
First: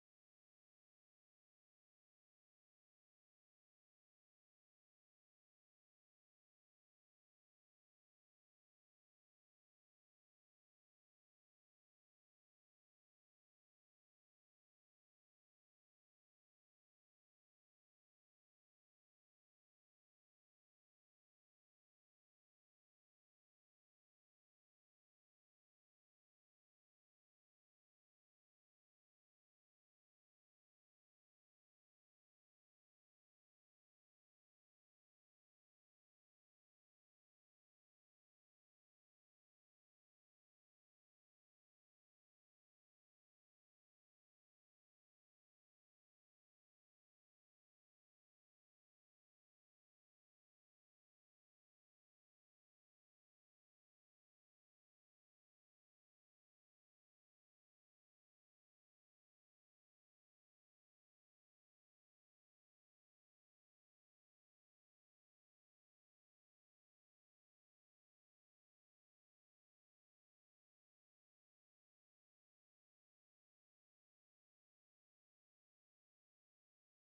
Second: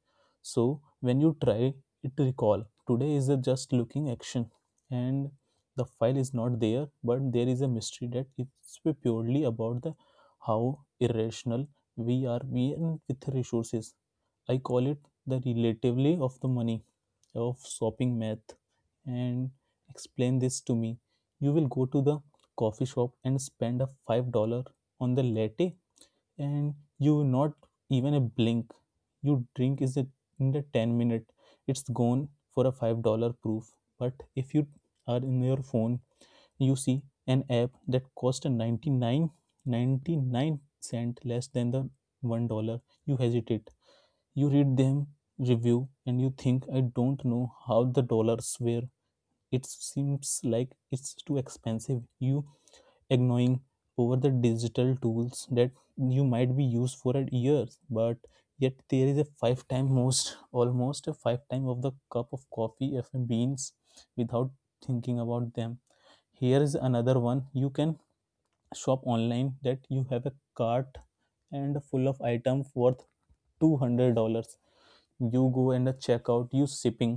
Speaker 2: So when you try it to recall, today is a just looking action, and the file is not there. But there is a mystery that it's purely about the how irrational we are being with resources. I call it the relatively of the money of shopping math. And explain this to me. You will go to the coffee shop and spend a $5 on the latte, and you will not even a blink. You drink is a, in the 10 minute, it's gone for a $5 proof. But if you are in your phone, you see an app that cost a 99 ninety-nine cent less than the $1, you hesitate, you read them, review, and you think, I don't know how the dollars were. It seems like it's too expensive. You ignoring over the digital tools that you might be used for a year, but yet there is a five time most, almost a five time of the cup of coffee of beans without thinking about them. Here is another one. You can shop online that you have a cart and full of items worth $200. You go and check out, you shipping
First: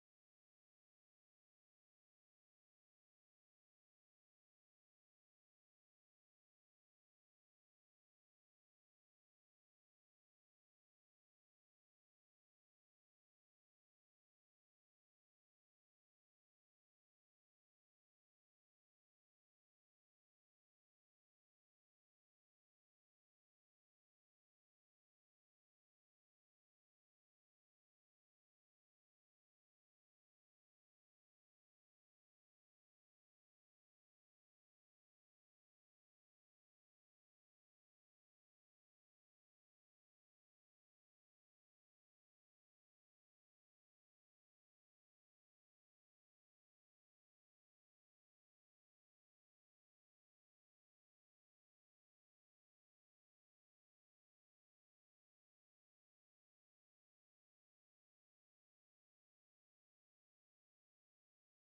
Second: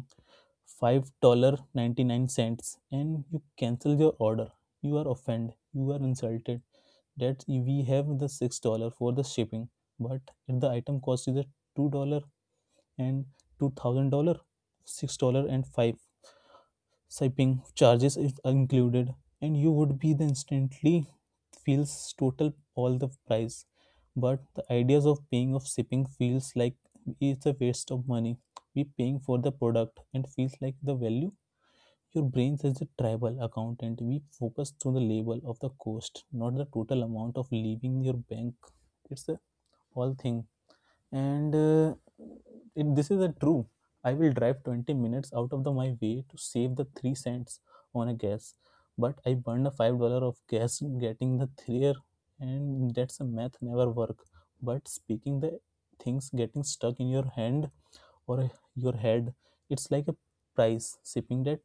Speaker 2: $5.99, and you cancel your order. You are offended, you are insulted that we have the $6 for the shipping. But if the item cost is a $2 and $2000, $6 and 5 shipping charges is included, and you would be the instantly feels total all the price. But the ideas of paying of shipping feels like it's a waste of money. We paying for the product and feels like the value. Your brain says the tribal accountant, we focus to the label of the cost, not the total amount of leaving your bank. It's a all thing. And if this is a true, I will drive 20 minutes out of my way to save the 3 cents on a gas, but I burned a $5 of gas getting the three. And that's a math never work. But speaking the things getting stuck in your hand or your head, it's like a price sipping that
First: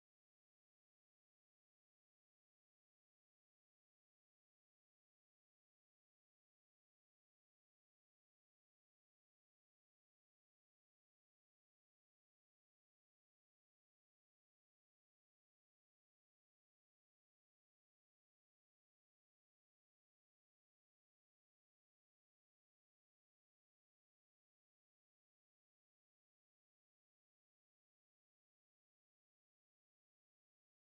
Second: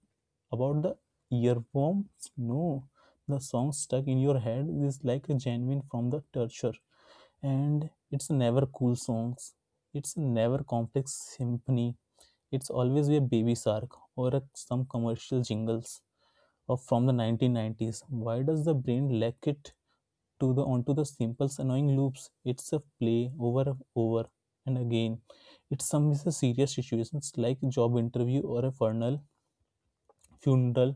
Speaker 2: about the earworms. No, the song stuck in your head is like a genuine from the torture. And it's never cool songs, it's never complex symphony, it's always a baby shark or a, some commercial jingles of from the 1990s. Why does the brain lack it to the onto the simple annoying loops? It's a play over and over and again. It's some is a serious situations like job interview or a funeral.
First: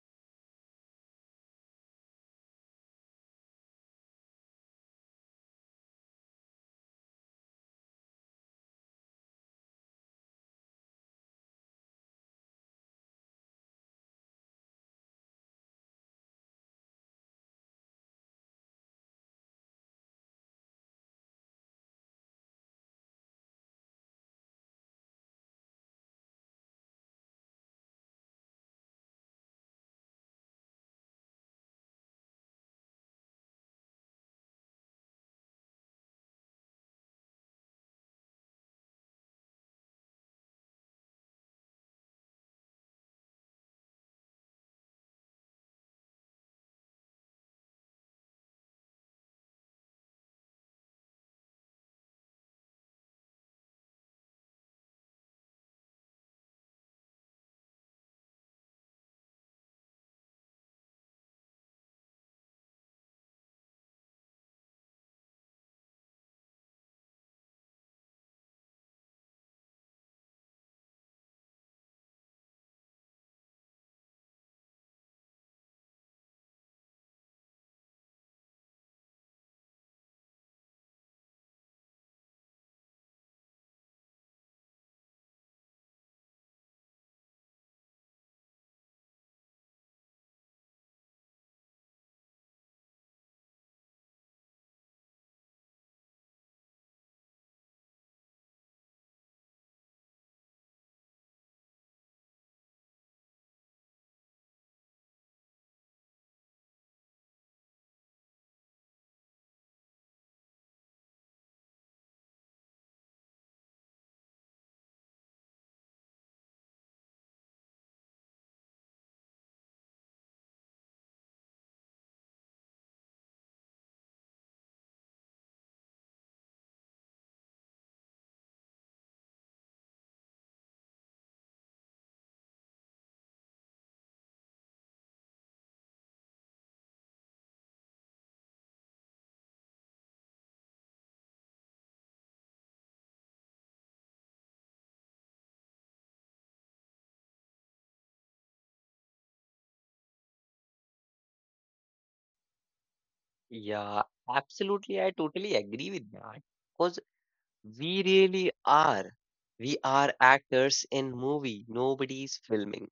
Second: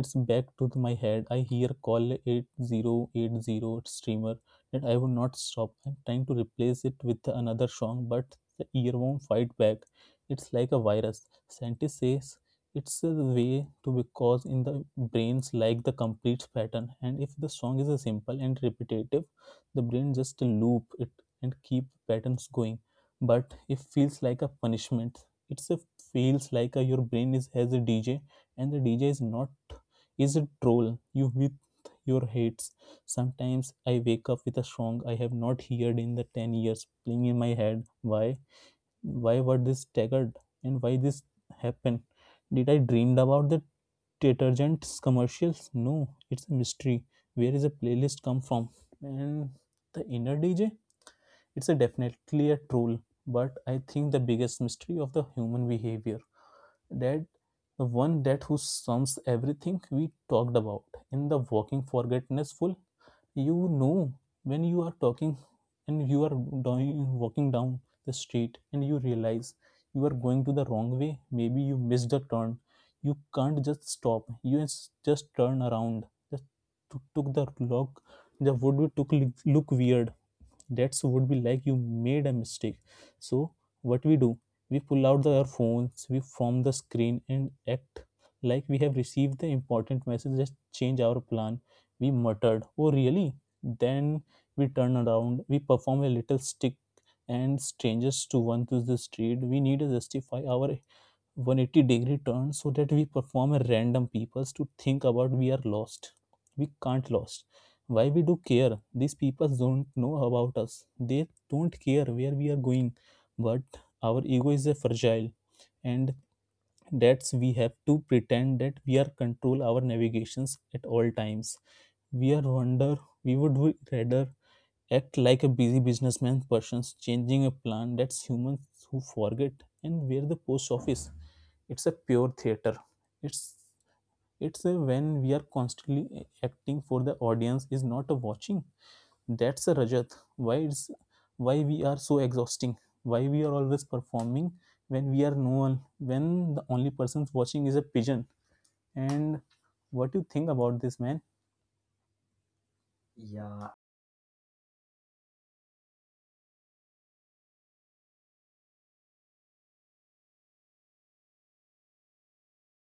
Speaker 2: It's back to my head. I hear call 8080 streamer, and I would not stop. I'm trying to replace it with another song, but the ear won't fight back. It's like a virus. Scientist says it's the way to because in the brains like the complete pattern. And if the song is a simple and repetitive, the brain just loop it and keep patterns going. But it feels like a punishment. It's a feels like a, your brain is as a DJ, and the DJ is not is a troll you with your hates. Sometimes I wake up with a song I have not heard in the 10 years playing in my head. Why? Why were this staggered, and why this happened? Did I dreamed about the detergents commercials? No, it's a mystery. Where is a playlist come from? And the inner DJ, it's a definitely a troll. But I think the biggest mystery of the human behavior, that the one that who sums everything we talked about in the walking forgetful, you know, when you are talking and you are doing walking down the street and you realize you are going to the wrong way, maybe you missed a turn. You can't just stop, you just turn around, just took the log, the wood we took look weird. That's would be like you made a mistake. So what we do, we pull out our phones, we from the screen and act like we have received the important message just change our plan. We muttered, oh really. Then we turn around, we perform a little stick and strangers to one through the street. We need to justify our 180 degree turn so that we perform a random peoples to think about we are lost. We can't lost. Why we do care? These people don't know about us, they don't care where we are going. But our ego is a fragile, and that's we have to pretend that we are control our navigations at all times. We are wonder, we would rather act like a busy businessman persons changing a plan, that's humans who forget and where the post office. It's a pure theater. it's it's a when we are constantly acting for the audience is not a watching. That's a rajat why it's why we are so exhausting, why we are always performing when we are no one, when the only person watching is a pigeon. And what do you think about this, man? Yeah,
Speaker 1: Yeah, absolutely. I totally agree with that. Because we really are. We are actors in movie. Nobody's filming.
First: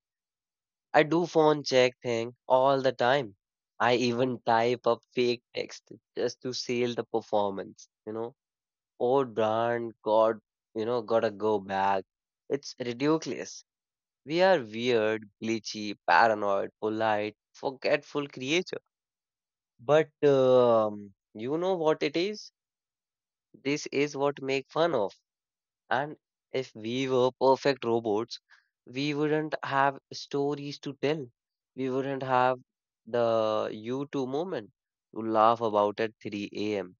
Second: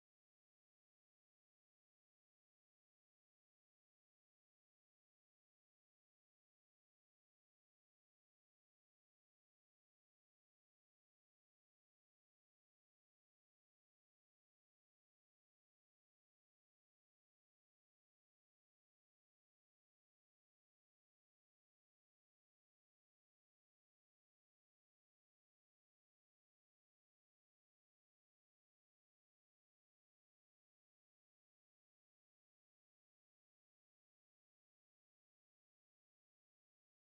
Speaker 1: I do phone check thing all the time. I even type up fake text just to sell the performance, you know. Oh darn God, you know, gotta go back. It's ridiculous. We are weird, glitchy, paranoid, polite, forgetful creature. But you know what it is? This is what make fun of. And if we were perfect robots, we wouldn't have stories to tell. We wouldn't have the U2 moment to laugh about at 3 a.m.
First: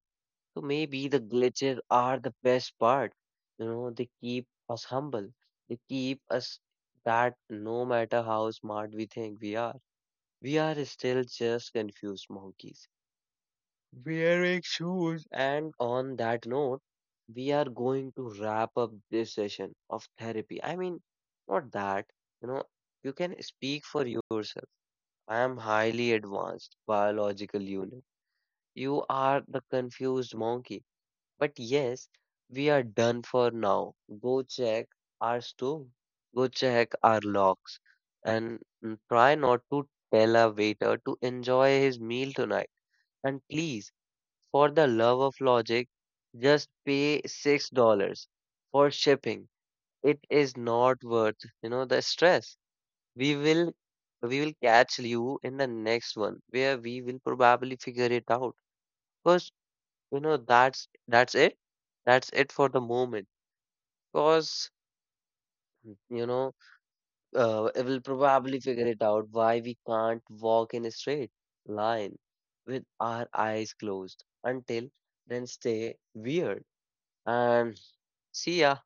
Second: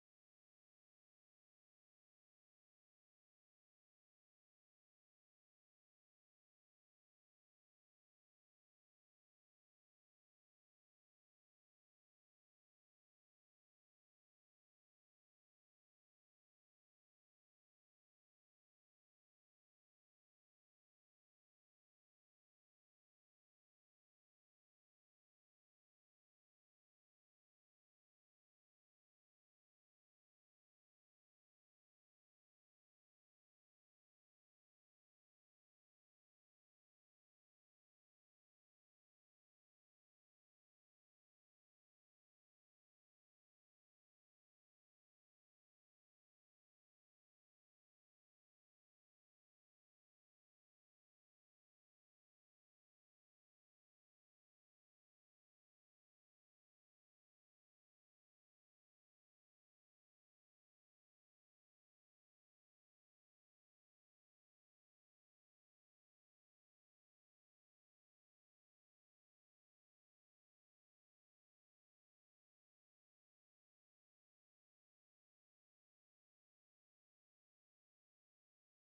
Speaker 1: So maybe the glitches are the best part. You know, they keep us humble. They keep us that no matter how smart we think we are still just confused monkeys wearing shoes. And on that note, we are going to wrap up this session of therapy. I mean, not that, you know, you can speak for yourself. I am highly advanced biological unit. You are the confused monkey but yes, we are done for now. Go check our stove, go check our locks, and mm, try not to tell a waiter to enjoy his meal tonight. And please, for the love of logic, just pay $6 for shipping. It is not worth, you know, the stress. We will we will catch you in the next one where we will probably figure it out. Because, you know, that's it. That's it for the moment. Because, you know, it will probably figure it out why we can't walk in a straight line with our eyes closed. Until then, stay weird and see ya.